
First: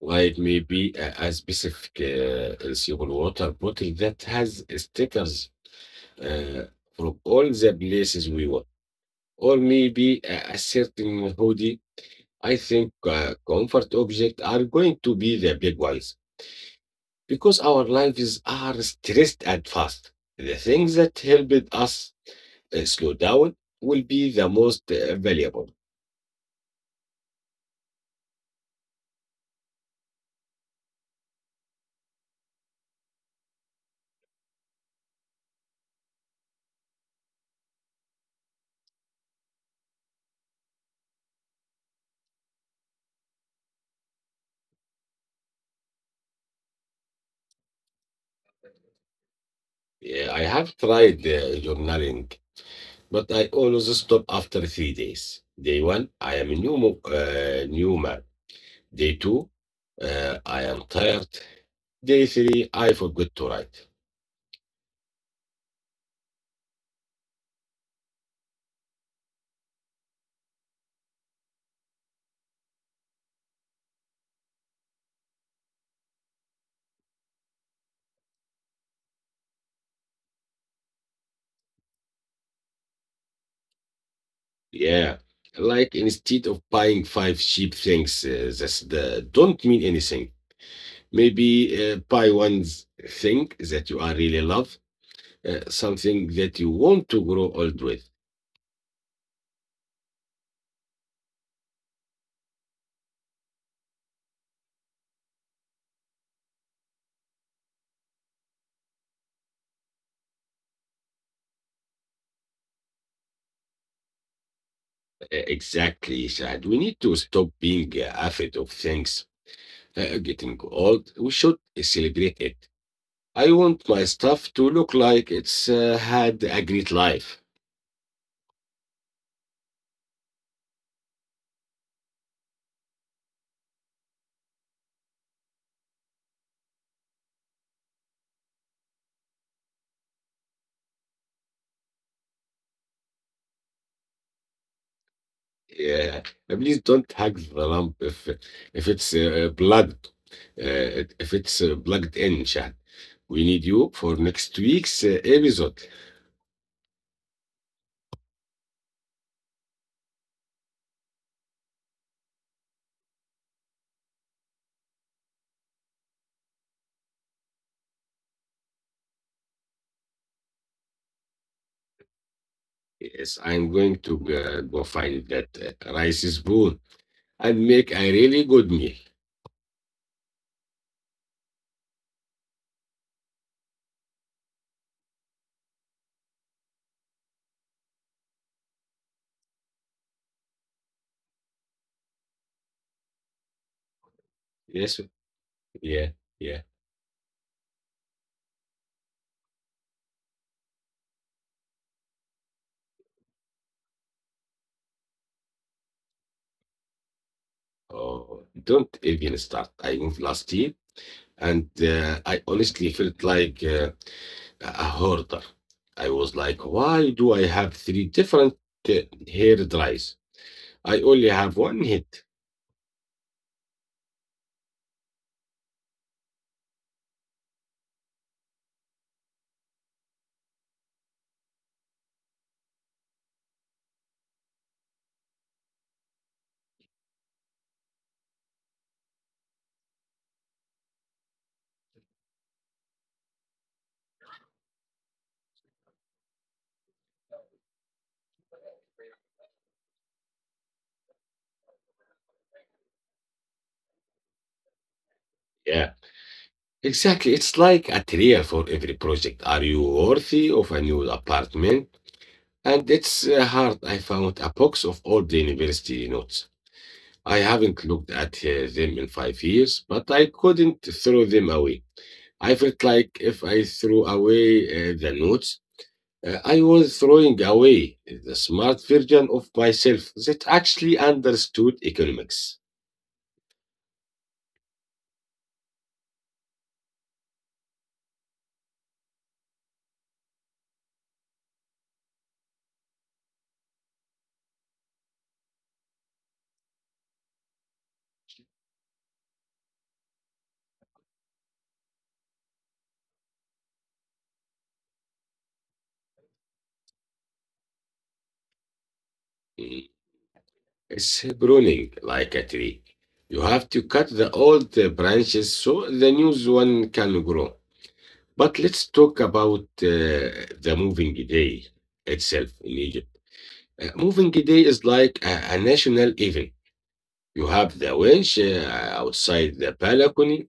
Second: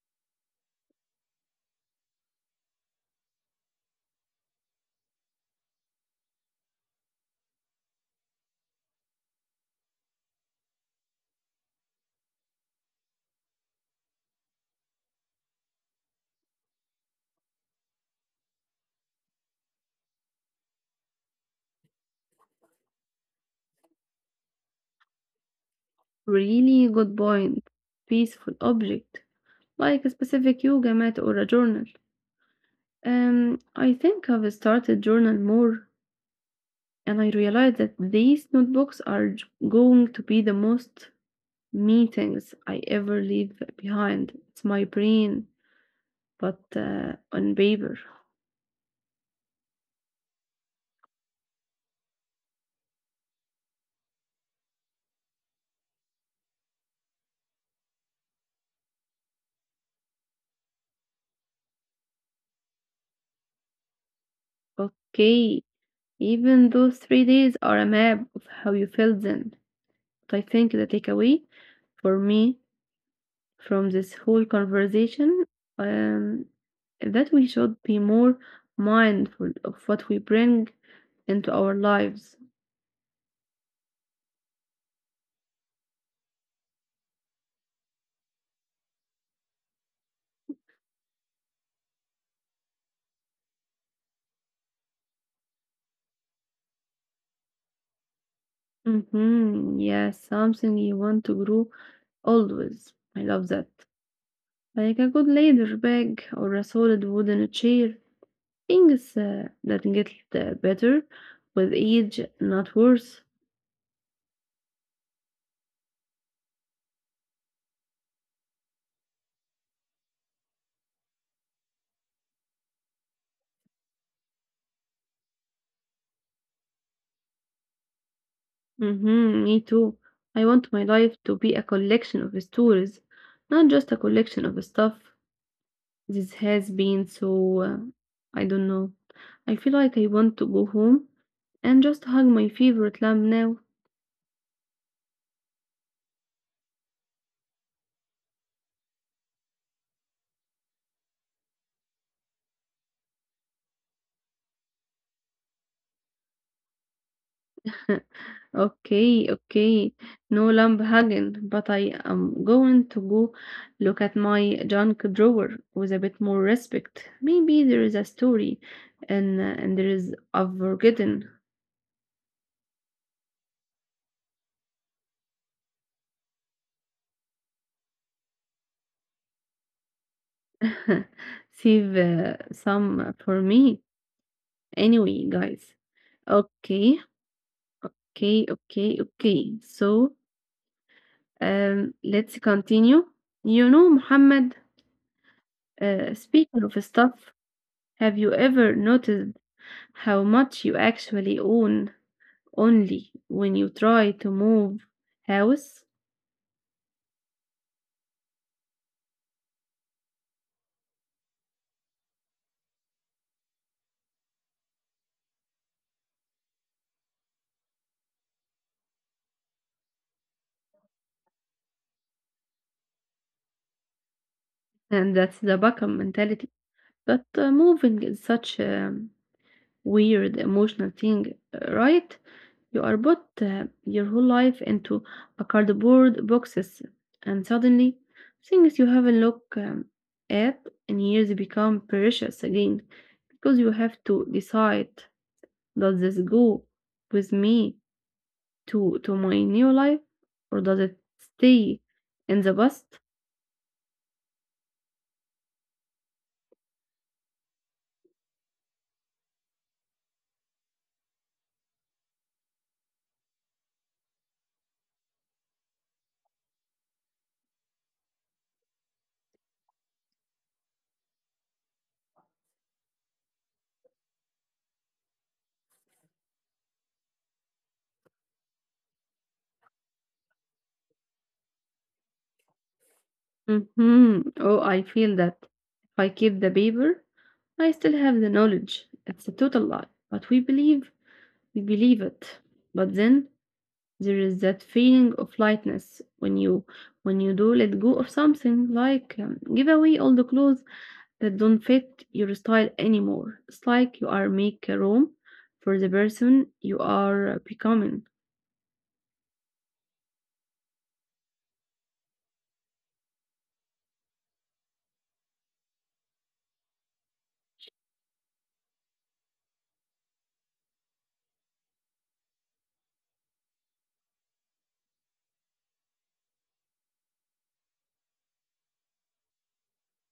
B: Like maybe a, a specific uh, reusable water bottle that has stickers uh, from all the places we were. Or maybe a, a certain hoodie, I think uh, comfort objects are going to be the big ones because our lives are stressed and fast. The things that helped us uh, slow down will be the most uh, valuable.
A: Really good point. Peaceful object, like a specific yoga mat or a journal. Um, I think I've started journal more, and I realized that these notebooks are j- going to be the most meetings I ever leave behind. It's my brain, but uh, on paper.
B: Yeah, I have tried uh, journaling, but I always stop after three days. Day one, I am a new, mo- uh, new man. Day two, uh, I am tired. J three, I forgot to write.
A: Okay, even those three days are a map of how you felt then. But I think the takeaway for me from this whole conversation, um, that we should be more mindful of what we bring into our lives.
B: Yeah. Like instead of buying five cheap things uh, that's- that don't mean anything, maybe uh, buy one thing that you are really love, uh, something that you want to grow old with.
A: Mm-hmm. Yes, something you want to grow always. I love that. Like a good leather bag or a solid wooden chair. Things uh, that get uh, better with age, not worse.
B: Uh, exactly, Shad. We need to stop being uh, afraid of things uh, getting old. We should celebrate it. I want my stuff to look like it's uh, had a great life.
A: Mhm, me too. I want my life to be a collection of stories, not just a collection of stuff. This has been so, uh, I don't know. I feel like I want to go home and just hug my favorite lamb now.
B: Yeah, please don't hack the lamp if if it's uh, plugged, uh, if it's uh, plugged in, Shahd. We need you for next week's uh, episode.
A: Okay, okay. No lamb hugging, but I am going to go look at my junk drawer with a bit more respect. Maybe there is a story and uh, and there is a forgotten
B: Yes, I'm going to uh, go find that uh, rice spoon and make a really good meal.
A: Save uh, some for me. Anyway, guys. Okay, okay, okay, okay. So um, let's continue. You know, Muhammad,
B: Yes. Yeah.
A: uh,
B: Yeah.
A: speaking of stuff, have you ever noticed how much you actually own only when you try to move house?
B: Oh, don't even start. I moved last year and uh, I honestly felt like uh, a hoarder. I was like, why do I have three different uh, hair dries? I only have one head.
A: And that's the Beckham mentality. But uh, moving is such a weird emotional thing, uh, right? You are put uh, your whole life into a cardboard boxes, and suddenly things you haven't looked um, at in years become precious again because you have to decide does this go with me to to my new life or does it stay in the past?
B: Yeah. Exactly. It's like a trial for every project. Are you worthy of a new apartment? And it's uh, hard. I found a box of all the university notes. I haven't looked at uh, them in five years, but I couldn't throw them away. I felt like if I threw away uh, the notes, uh, I was throwing away the smart version of myself that actually understood economics.
A: Hmm. Oh, I feel that if I keep the paper, I still have the knowledge. It's a total lie, but we believe we believe it, but then there is that feeling of lightness when you when you do let go of something, like um, give away all the clothes that don't fit your style anymore. It's like you are make room for the person you are becoming.
B: Mm. It's pruning like a tree. You have to cut the old uh, branches so the new one can grow. But let's talk about uh, the moving day itself in Egypt. Uh, moving day is like a, a national event. You have the winch uh, outside the balcony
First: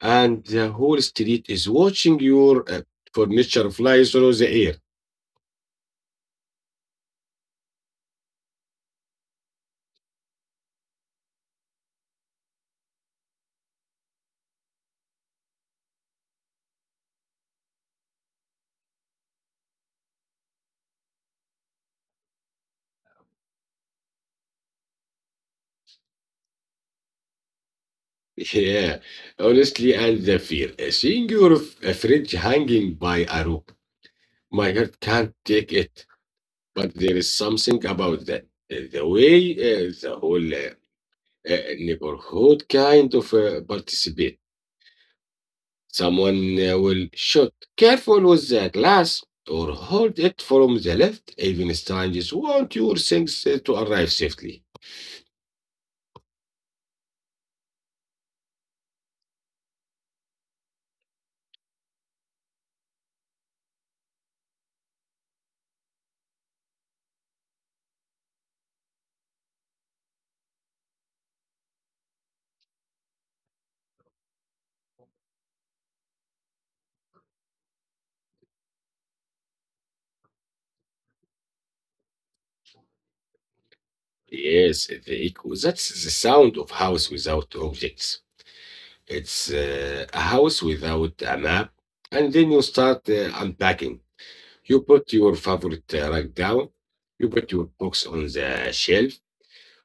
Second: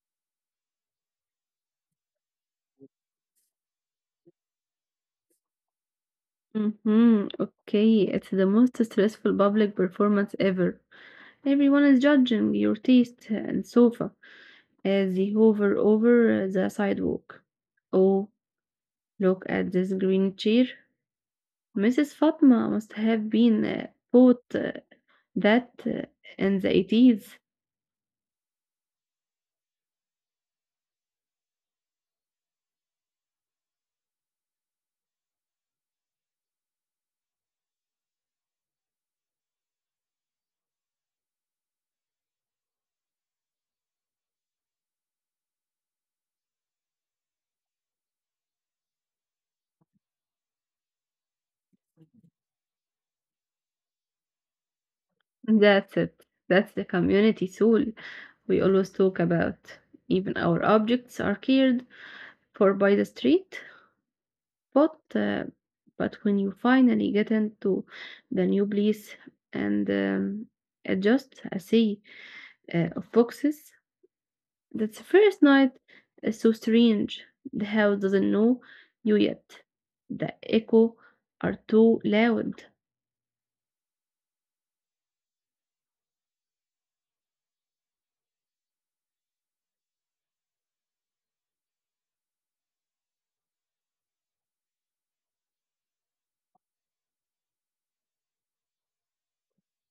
B: and the whole street is watching your uh, furniture fly through the air.
A: Mm-hmm. Okay, it's the most stressful public performance ever. Everyone is judging your taste and sofa as they hover over the sidewalk. Oh, look at this green chair. Missus Fatma must have been uh, taught uh, that uh, in the eighties.
B: Yeah, honestly, and the fear. Uh, Seeing your f- uh, fridge hanging by a rope, my heart can't take it. But there is something about that. Uh, The way uh, the whole uh, uh, neighborhood kind of uh, participate. Someone uh, will shoot careful with the glass or hold it from the left. Even strangers want your things uh, to arrive safely.
A: That's it. That's the community soul we always talk about. Even our objects are cared for by the street. But, uh, but when you finally get into the new place and um, it's just a sea uh, of boxes, that's the first night is so strange. The house doesn't know you yet. The echo are too loud.
B: Yes, the echo. That's the sound of house without objects. It's uh, a house without a map. And then you start uh, unpacking. You put your favorite uh, rag down, you put your books on the shelf,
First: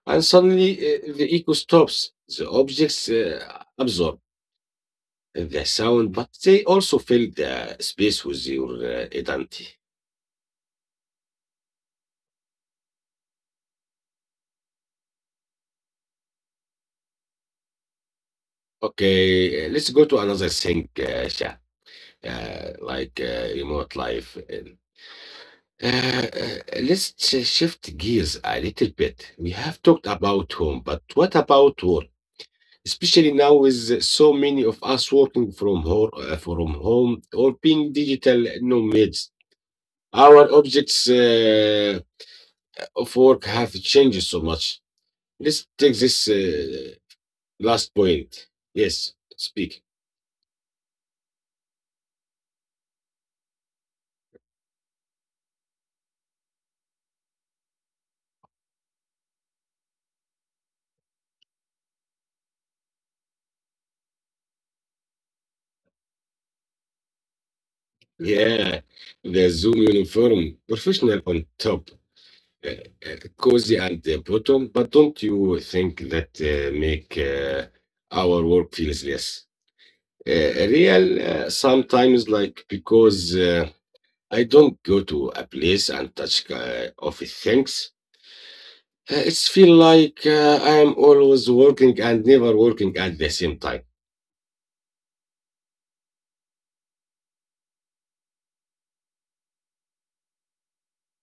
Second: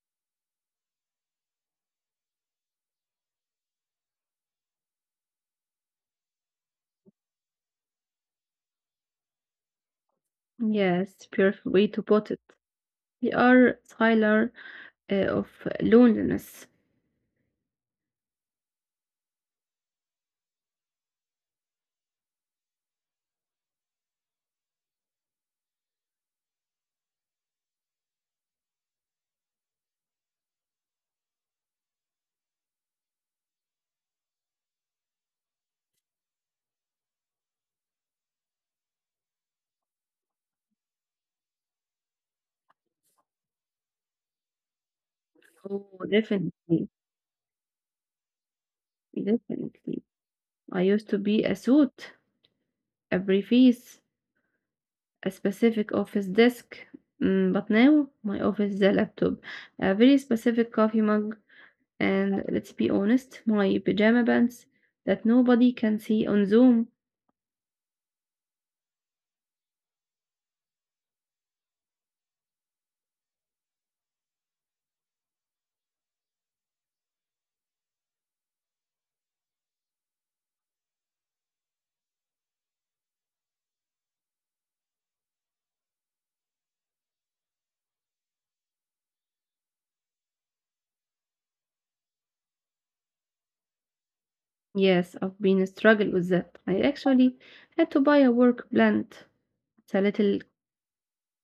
B: and suddenly uh, the echo stops. The objects uh, absorb the sound, but they also fill the space with your uh, identity.
A: Yes, beautiful way to put it. We are Tyler uh, of loneliness.
B: Okay, uh, let's go to another thing, uh, Shah, uh, like uh, remote life. Uh, uh, let's uh, shift gears a little bit. We have talked about home, but what about work? Especially now, with so many of us working from home, uh, from home or being digital nomads, our objects uh, of work have changed so much. Let's
A: Oh,
B: take this
A: definitely,
B: uh, last point. Yes, speak.
A: definitely. I used to be a suit, a briefcase, a specific office desk. Mm, but now my office is a laptop, a very specific coffee mug, and let's be honest, my pajama pants that nobody can see on Zoom.
B: Yeah, the Zoom uniform, professional on top. uh, uh, Cozy and uh, bottom, but don't you think that uh, make uh, our work feels less uh, real uh, sometimes? Like because uh, I don't go to a place and touch uh, office things. Uh, it's feel like uh, I am always working and never working at the same time.
A: Yes, I've been struggling with that. I actually had to buy a work plant. It's a little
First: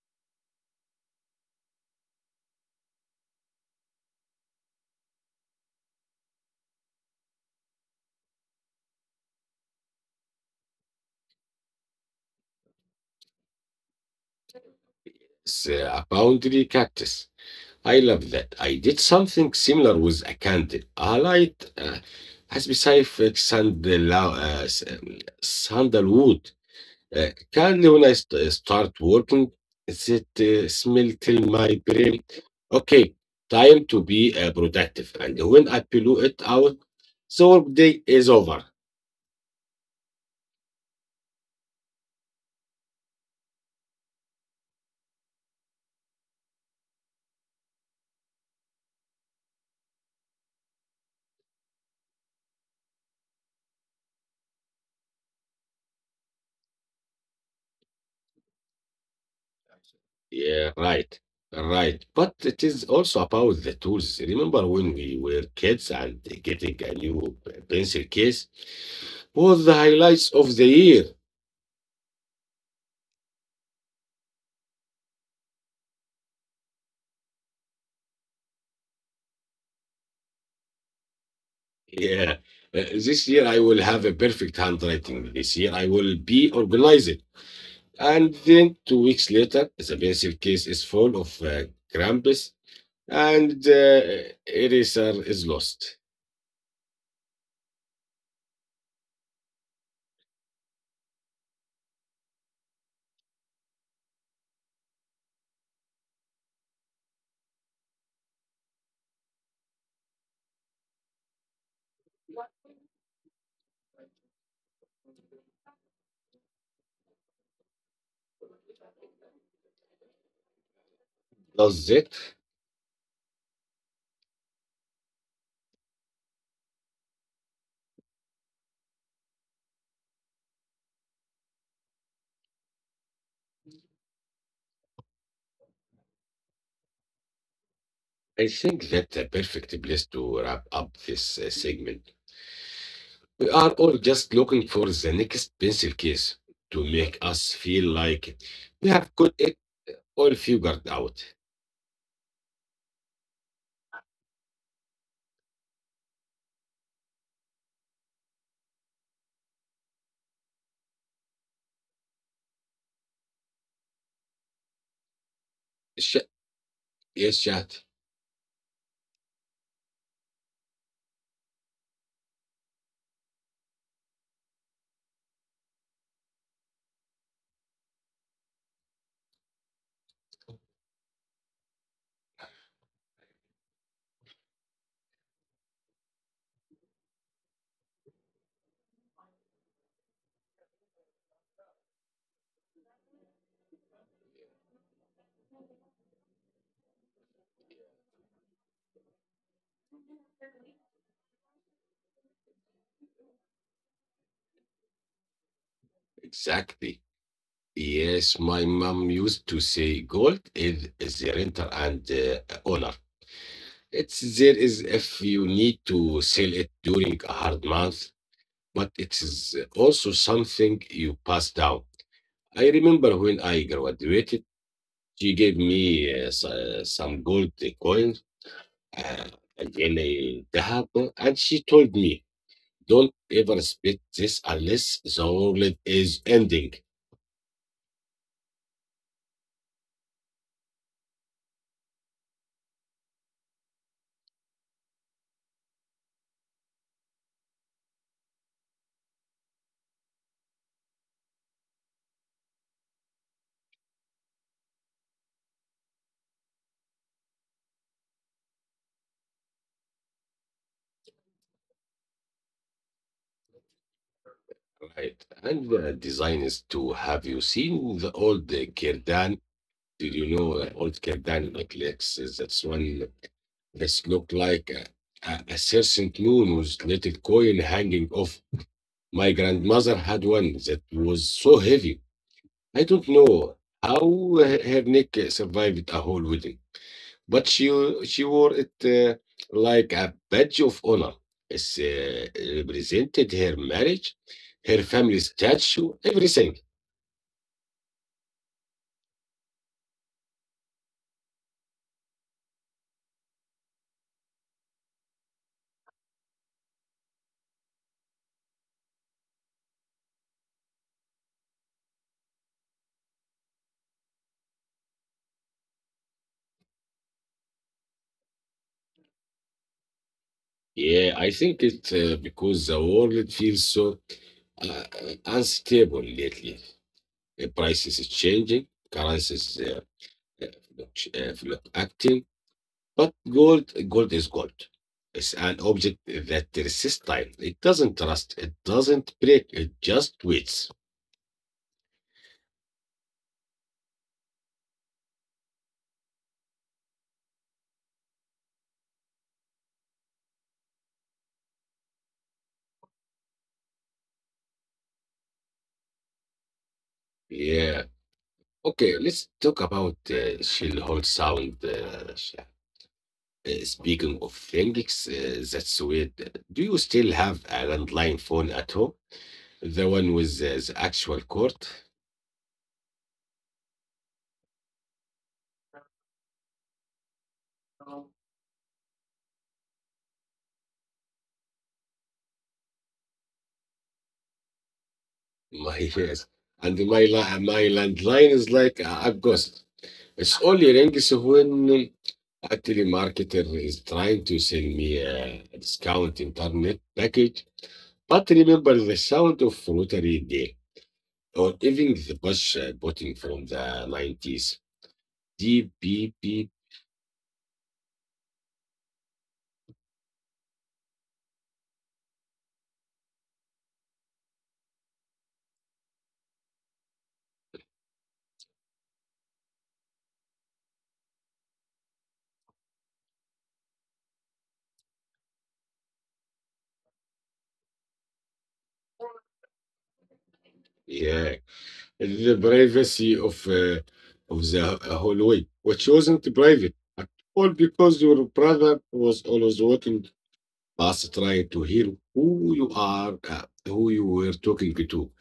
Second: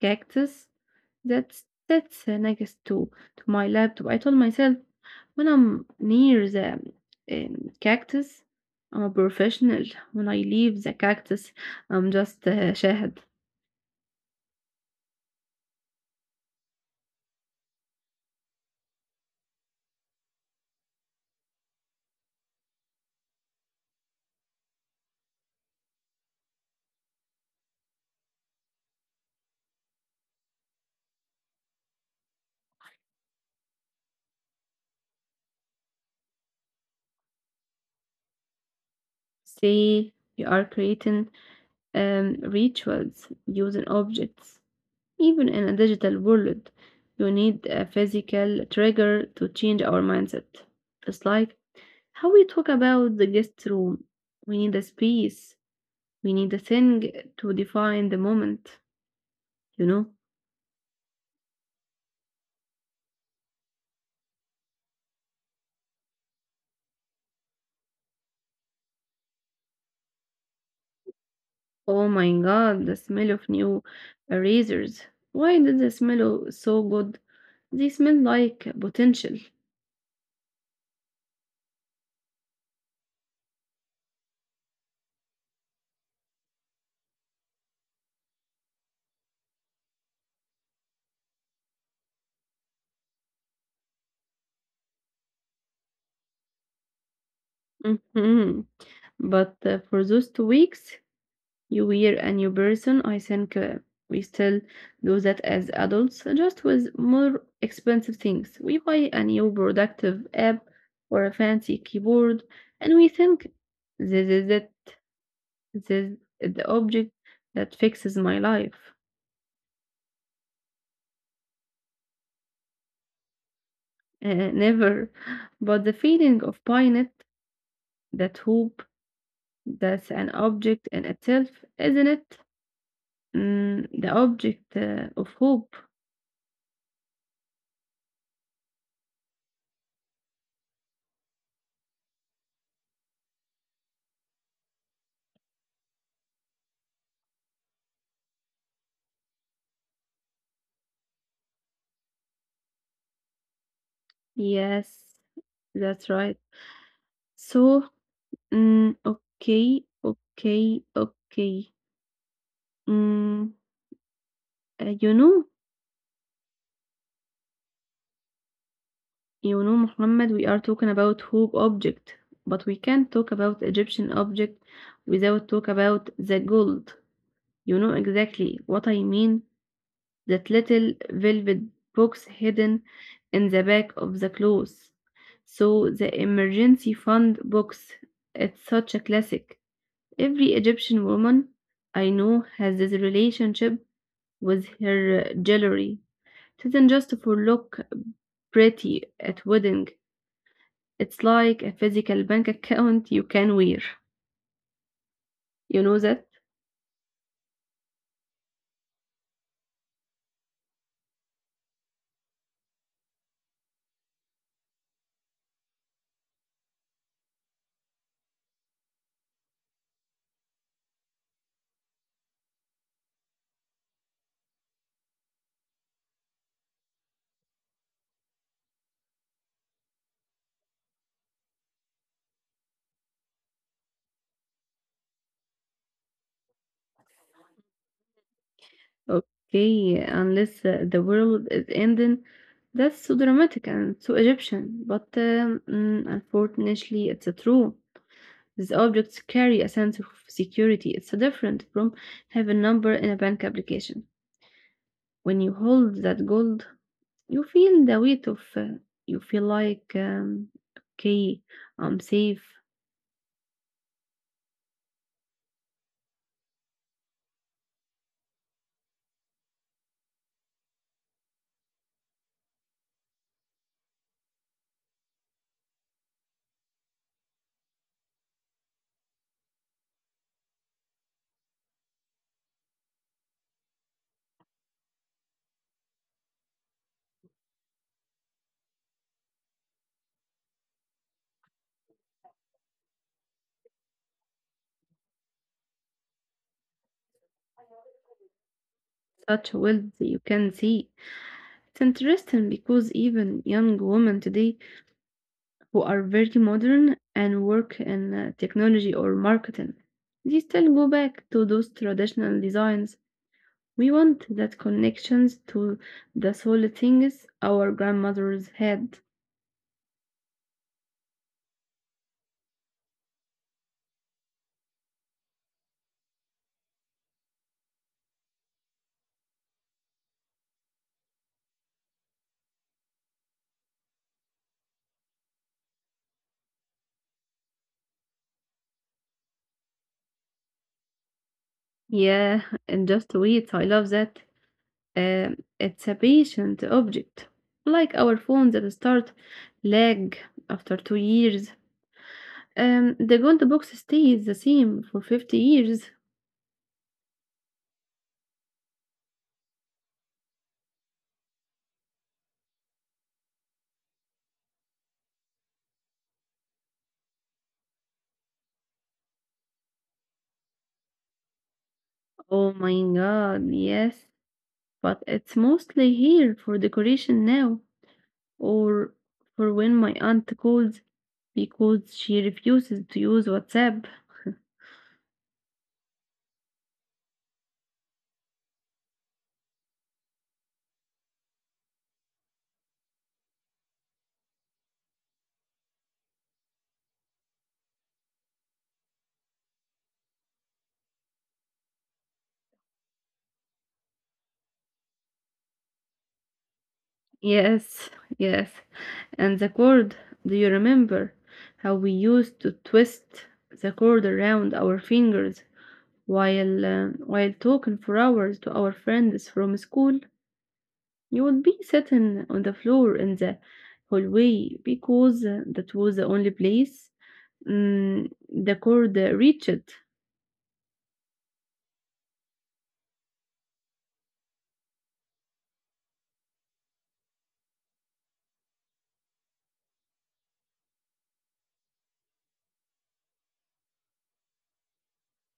A: cactus that's that's uh, next to, to my laptop. I told myself when I'm near the um, cactus, I'm a professional. When I leave the cactus, I'm just a shahad.
B: It's uh, a boundary cactus. I love that. I did something similar with a candle. I light uh, has specific sandal, uh, s- um, sandalwood uh, candle when I st- uh, start working. Is it uh, smell till my brain? Okay, time to be uh, productive. And when I blow it out, the work day is over.
A: See, you are creating um, rituals using objects. Even in a digital world, you need a physical trigger to change our mindset. It's like how we talk about the guest room. We need a space. We need a thing to define the moment, you know?
B: Yeah, right, right. But it is also about the tools. Remember when we were kids and getting a new pencil case was the highlights of the year.
A: Oh my god, the smell of new erasers. Why did they smell so good? They smell like potential.
B: Yeah, Uh, this year I will have a perfect handwriting. This year I will be organized. And then two weeks later, the pencil case is full of uh, crumbs and uh, eraser is lost.
A: Mhm. But uh, for those two weeks, you were a new person. I think uh, we still do that as adults, just with more expensive things. We buy a new productive app or a fancy keyboard, and we think this is it. This is the object that fixes my life.
B: Does it?
A: Uh, never. But the feeling of buying it, that hope, that's an object in itself, isn't it? Mm, the object uh, of hope.
B: I think that's a perfect place to wrap up this uh, segment. We are all just looking for the next pencil case to make us feel like we have got it all figured out.
A: Yes, that's right. So Mm, okay, okay, okay. Mm, uh, you know,
B: Sh- yes, chat.
A: you know, Muhammad, we are talking about hope object, but we can't talk about Egyptian object without talk about the gold. You know exactly what I mean, that little velvet box hidden in the back of the clothes. So the emergency fund box, it's such a classic. Every Egyptian woman I know has this relationship with her jewelry. It isn't just for look pretty at wedding. It's like a physical bank account you can wear. You know that?
B: Exactly. Yes, my mom used to say gold is the renter and uh, owner. It's there is if you need to sell it during a hard month, but it is also something you pass down. I remember when I graduated. She gave me uh, s- uh, some gold uh, coins uh, and in a dahab, and she told me, "Don't ever spit this unless the world is ending."
A: Okay, unless uh, the world is ending. That's so dramatic and so Egyptian, but um, mm, unfortunately, it's a true. These objects carry a sense of security. It's different from having a number in a bank application. When you hold that gold, you feel the weight of, uh, you feel like, um, okay, I'm safe.
B: Right, and the design is to have you seen the old uh, Kirdan? Did you know uh, old Kirdan necklace? Is that's one that's look like a, a, a crescent moon with little coin hanging off. My grandmother had one that was so heavy I don't know how her her neck uh, survived a whole wedding, but she she wore it uh, like a badge of honor. It uh, represented her marriage, her family statue, everything.
A: Such wealth you can see. It's interesting because even young women today who are very modern and work in uh, technology or marketing, they still go back to those traditional designs. We want that connections to the solid things our grandmothers had.
B: Yeah, I think it's uh, because the world feels so uh, uh, unstable lately. The prices is changing, currencies uh, uh, fluct- uh, fluctuating, but gold, gold is gold. It's an object that resists time. It doesn't rust. It doesn't break. It just waits.
A: Yeah, and just wait, I love that. Um, it's a patient object, like our phones that start lag after two years. Um, the gold box stays the same for fifty years.
B: Yeah. Okay, let's talk about uh, shell hole sound. Uh, sh- uh, speaking of things, uh, that's weird. Do you still have a landline phone at home? The one with the, the actual cord?
A: Oh my god, yes, but it's mostly here for decoration now. Or for when my aunt calls because she refuses to use WhatsApp.
B: My yes. And my la- my landline is like a a ghost. It's only rings when a telemarketer is trying to sell me a discount internet package, but remember the sound of rotary dial or even the push uh, button from the nineties. Deep beep beep.
A: Yes, yes. And the cord, do you remember how we used to twist the cord around our fingers while uh, while talking for hours to our friends from school, you would be sitting on the floor in the hallway because uh, that was the only place mm, the cord uh, reached.
B: Yeah, the privacy of uh, of the hallway, which wasn't private at all because your brother was always working. Just try to hear who you are, uh, who you were talking to.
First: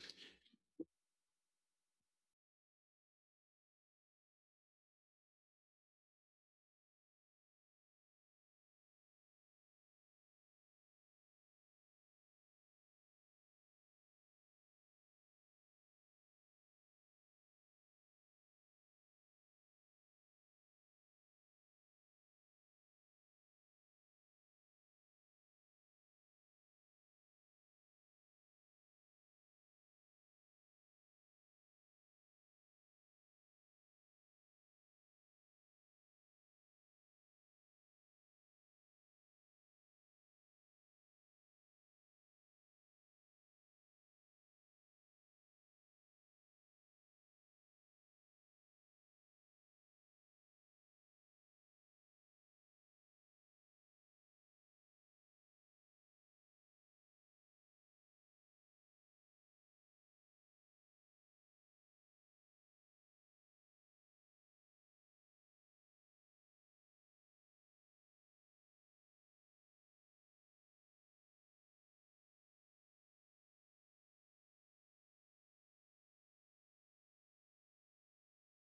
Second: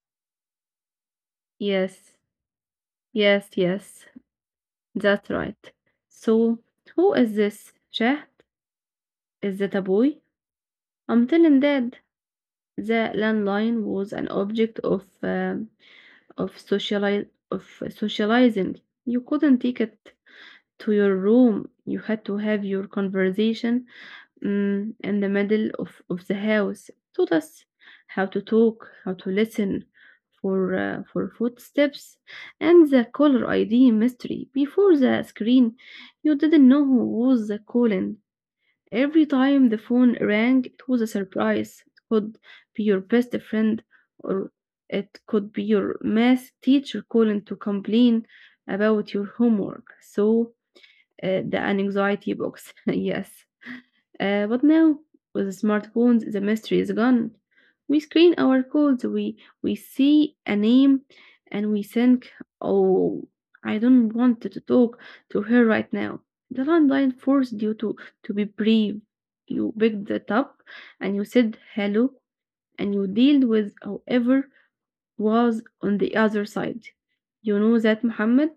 A: Yes, yes, yes, that's right. So, who is this? Chat? Is that a boy? I'm telling Dad. The landline was an object of um of sociali of socializing. You couldn't take it to your room. You had to have your conversation mm, in the middle of, of the house. Taught us how to talk, how to listen for uh, for footsteps, and the caller I D mystery. Before the screen, you didn't know who was the calling. Every time the phone rang, it was a surprise. It could be your best friend, or it could be your math teacher calling to complain about your homework. So uh, the anxiety box. Yes. Uh, but now, with smartphones, the mystery is gone. We screen our codes, we, we see a name, and we think, oh, I don't want to talk to her right now. The landline forced you to, to be brave. You picked it up and you said hello and you dealt with whoever was on the other side. You know that, Muhammad?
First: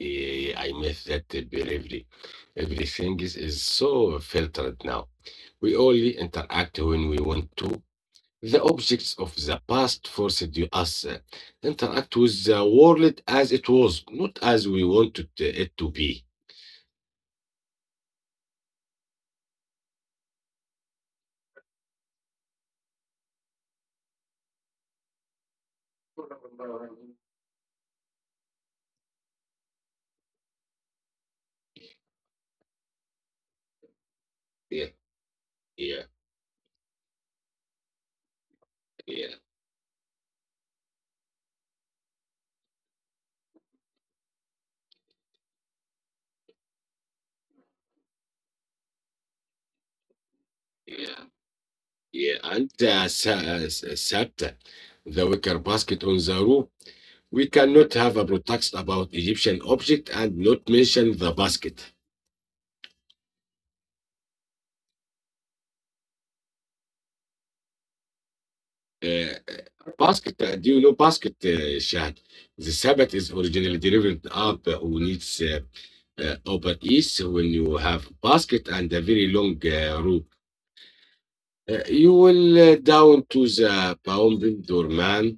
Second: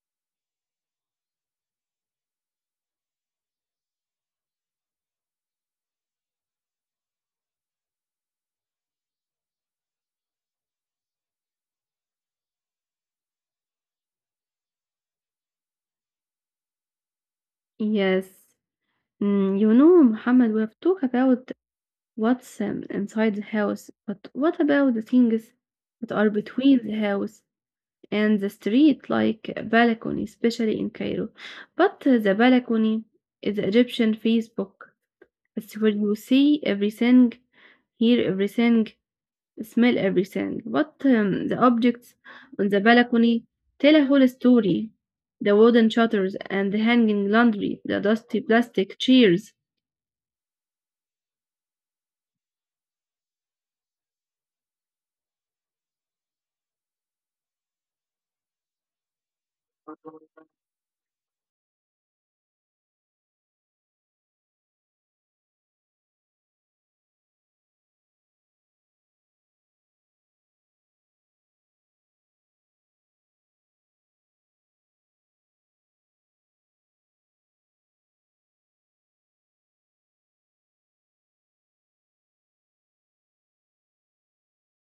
B: Eh, I miss that bravery. Everything is, is so filtered now. We only interact when we want to. The objects of the past forced you us uh, interact with the world as it was, not as we wanted uh, it to be.
A: Yes. Mm, you know, Muhammad, we have talked about what's um, inside the house? But what about the things that are between the house and the street, like a balcony, especially in Cairo? But uh, the balcony is the Egyptian
B: Yeah,
A: Facebook.
B: yeah,
A: It's where you see everything, hear
B: yeah,
A: everything, smell everything. But um, the objects on the balcony tell a whole story. The wooden shutters and the hanging laundry, the dusty plastic chairs.
B: yeah, yeah. And uh, sa- uh, s- uh, sat the wicker basket on the roof. We cannot have a podcast about Egyptian object and not mention the basket. Uh, Basket, uh, do you know basket, uh, Shahad? The Sabbath is originally derived up uh, on its uh, uh, upper east when you have basket and a very long uh, rope. Uh, you will uh, down to the pounding doorman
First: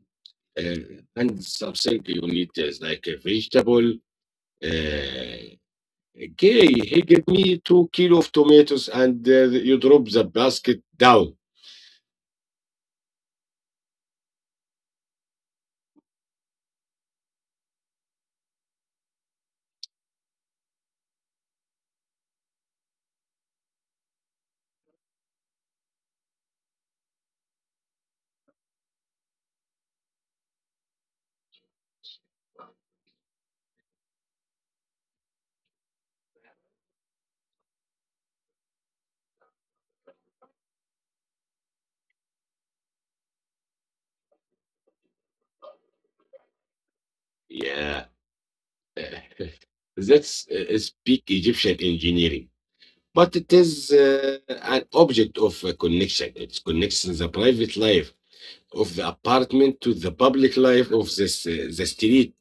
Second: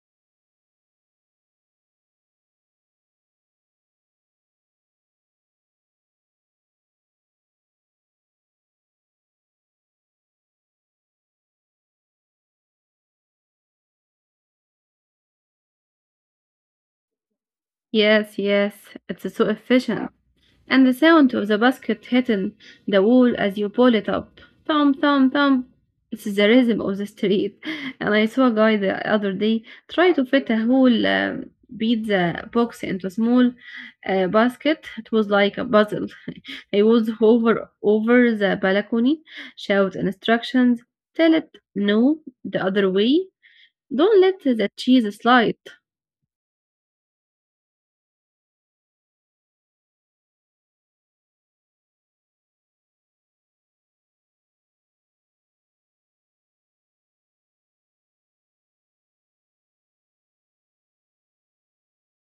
B: uh, and something you need is like a vegetable. Uh, Okay, he gave me two kilo of tomatoes and uh, you drop the basket down.
A: Yes, yes, it's so efficient. And the sound of the basket hitting the wall as you pull it up. Thump, thump, thump. It's the rhythm of the street. And I saw a guy the other day try to fit a whole um, pizza box into a small uh, basket. It was like a puzzle. I was hover over the balcony, shout instructions, tell it no the other way. Don't let the cheese slide.
B: Yeah, that's uh, speak Egyptian engineering. But it is uh, an object of uh, connection. It connects the private life of the apartment to the public life of this, uh, the street.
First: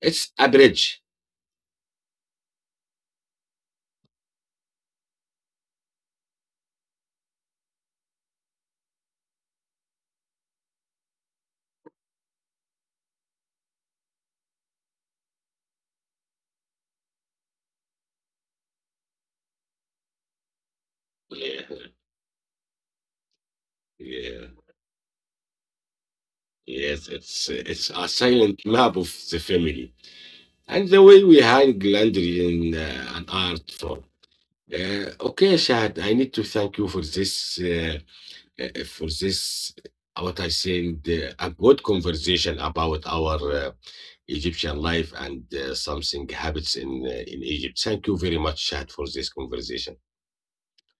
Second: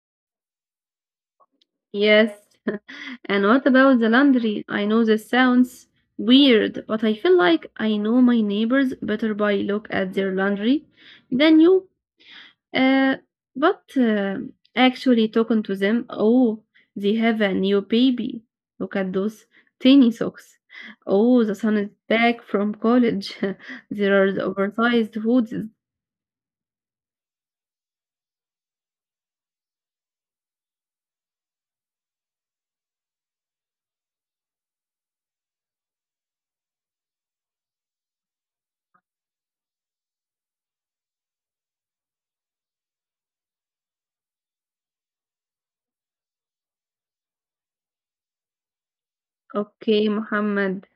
B: It's a bridge.
A: Yes, and what about the laundry? I know this sounds weird, but I feel like I know my neighbors better by look at their laundry than you. Uh, but uh, actually talking to them, oh, they have a new baby. Look at those tiny socks. Oh, the
B: Yeah,
A: son is back from college. There are the
B: yeah,
A: oversized hoodies.
B: yes, it's, it's a silent map of the family. And the way we hang glandry in uh, an art form. Uh, okay, Shahad, I need to thank you for this, uh, uh, for this, uh, what I said, uh, a good conversation about our uh, Egyptian life and uh, something habits in uh, in Egypt. Thank you very much, Shahad, for this conversation.
A: Okay, Muhammad,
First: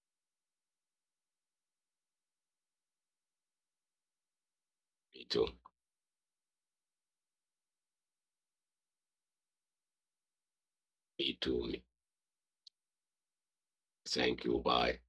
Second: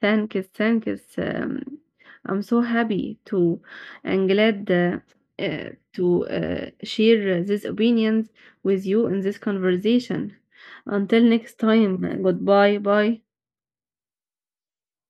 A: thank you, thank you. Um, I'm so happy to and glad uh,
B: Me too.
A: uh, to uh, share these opinions with you in this conversation. Until
B: Me
A: next
B: too. Me.
A: time, goodbye, bye.
B: Thank you. Bye.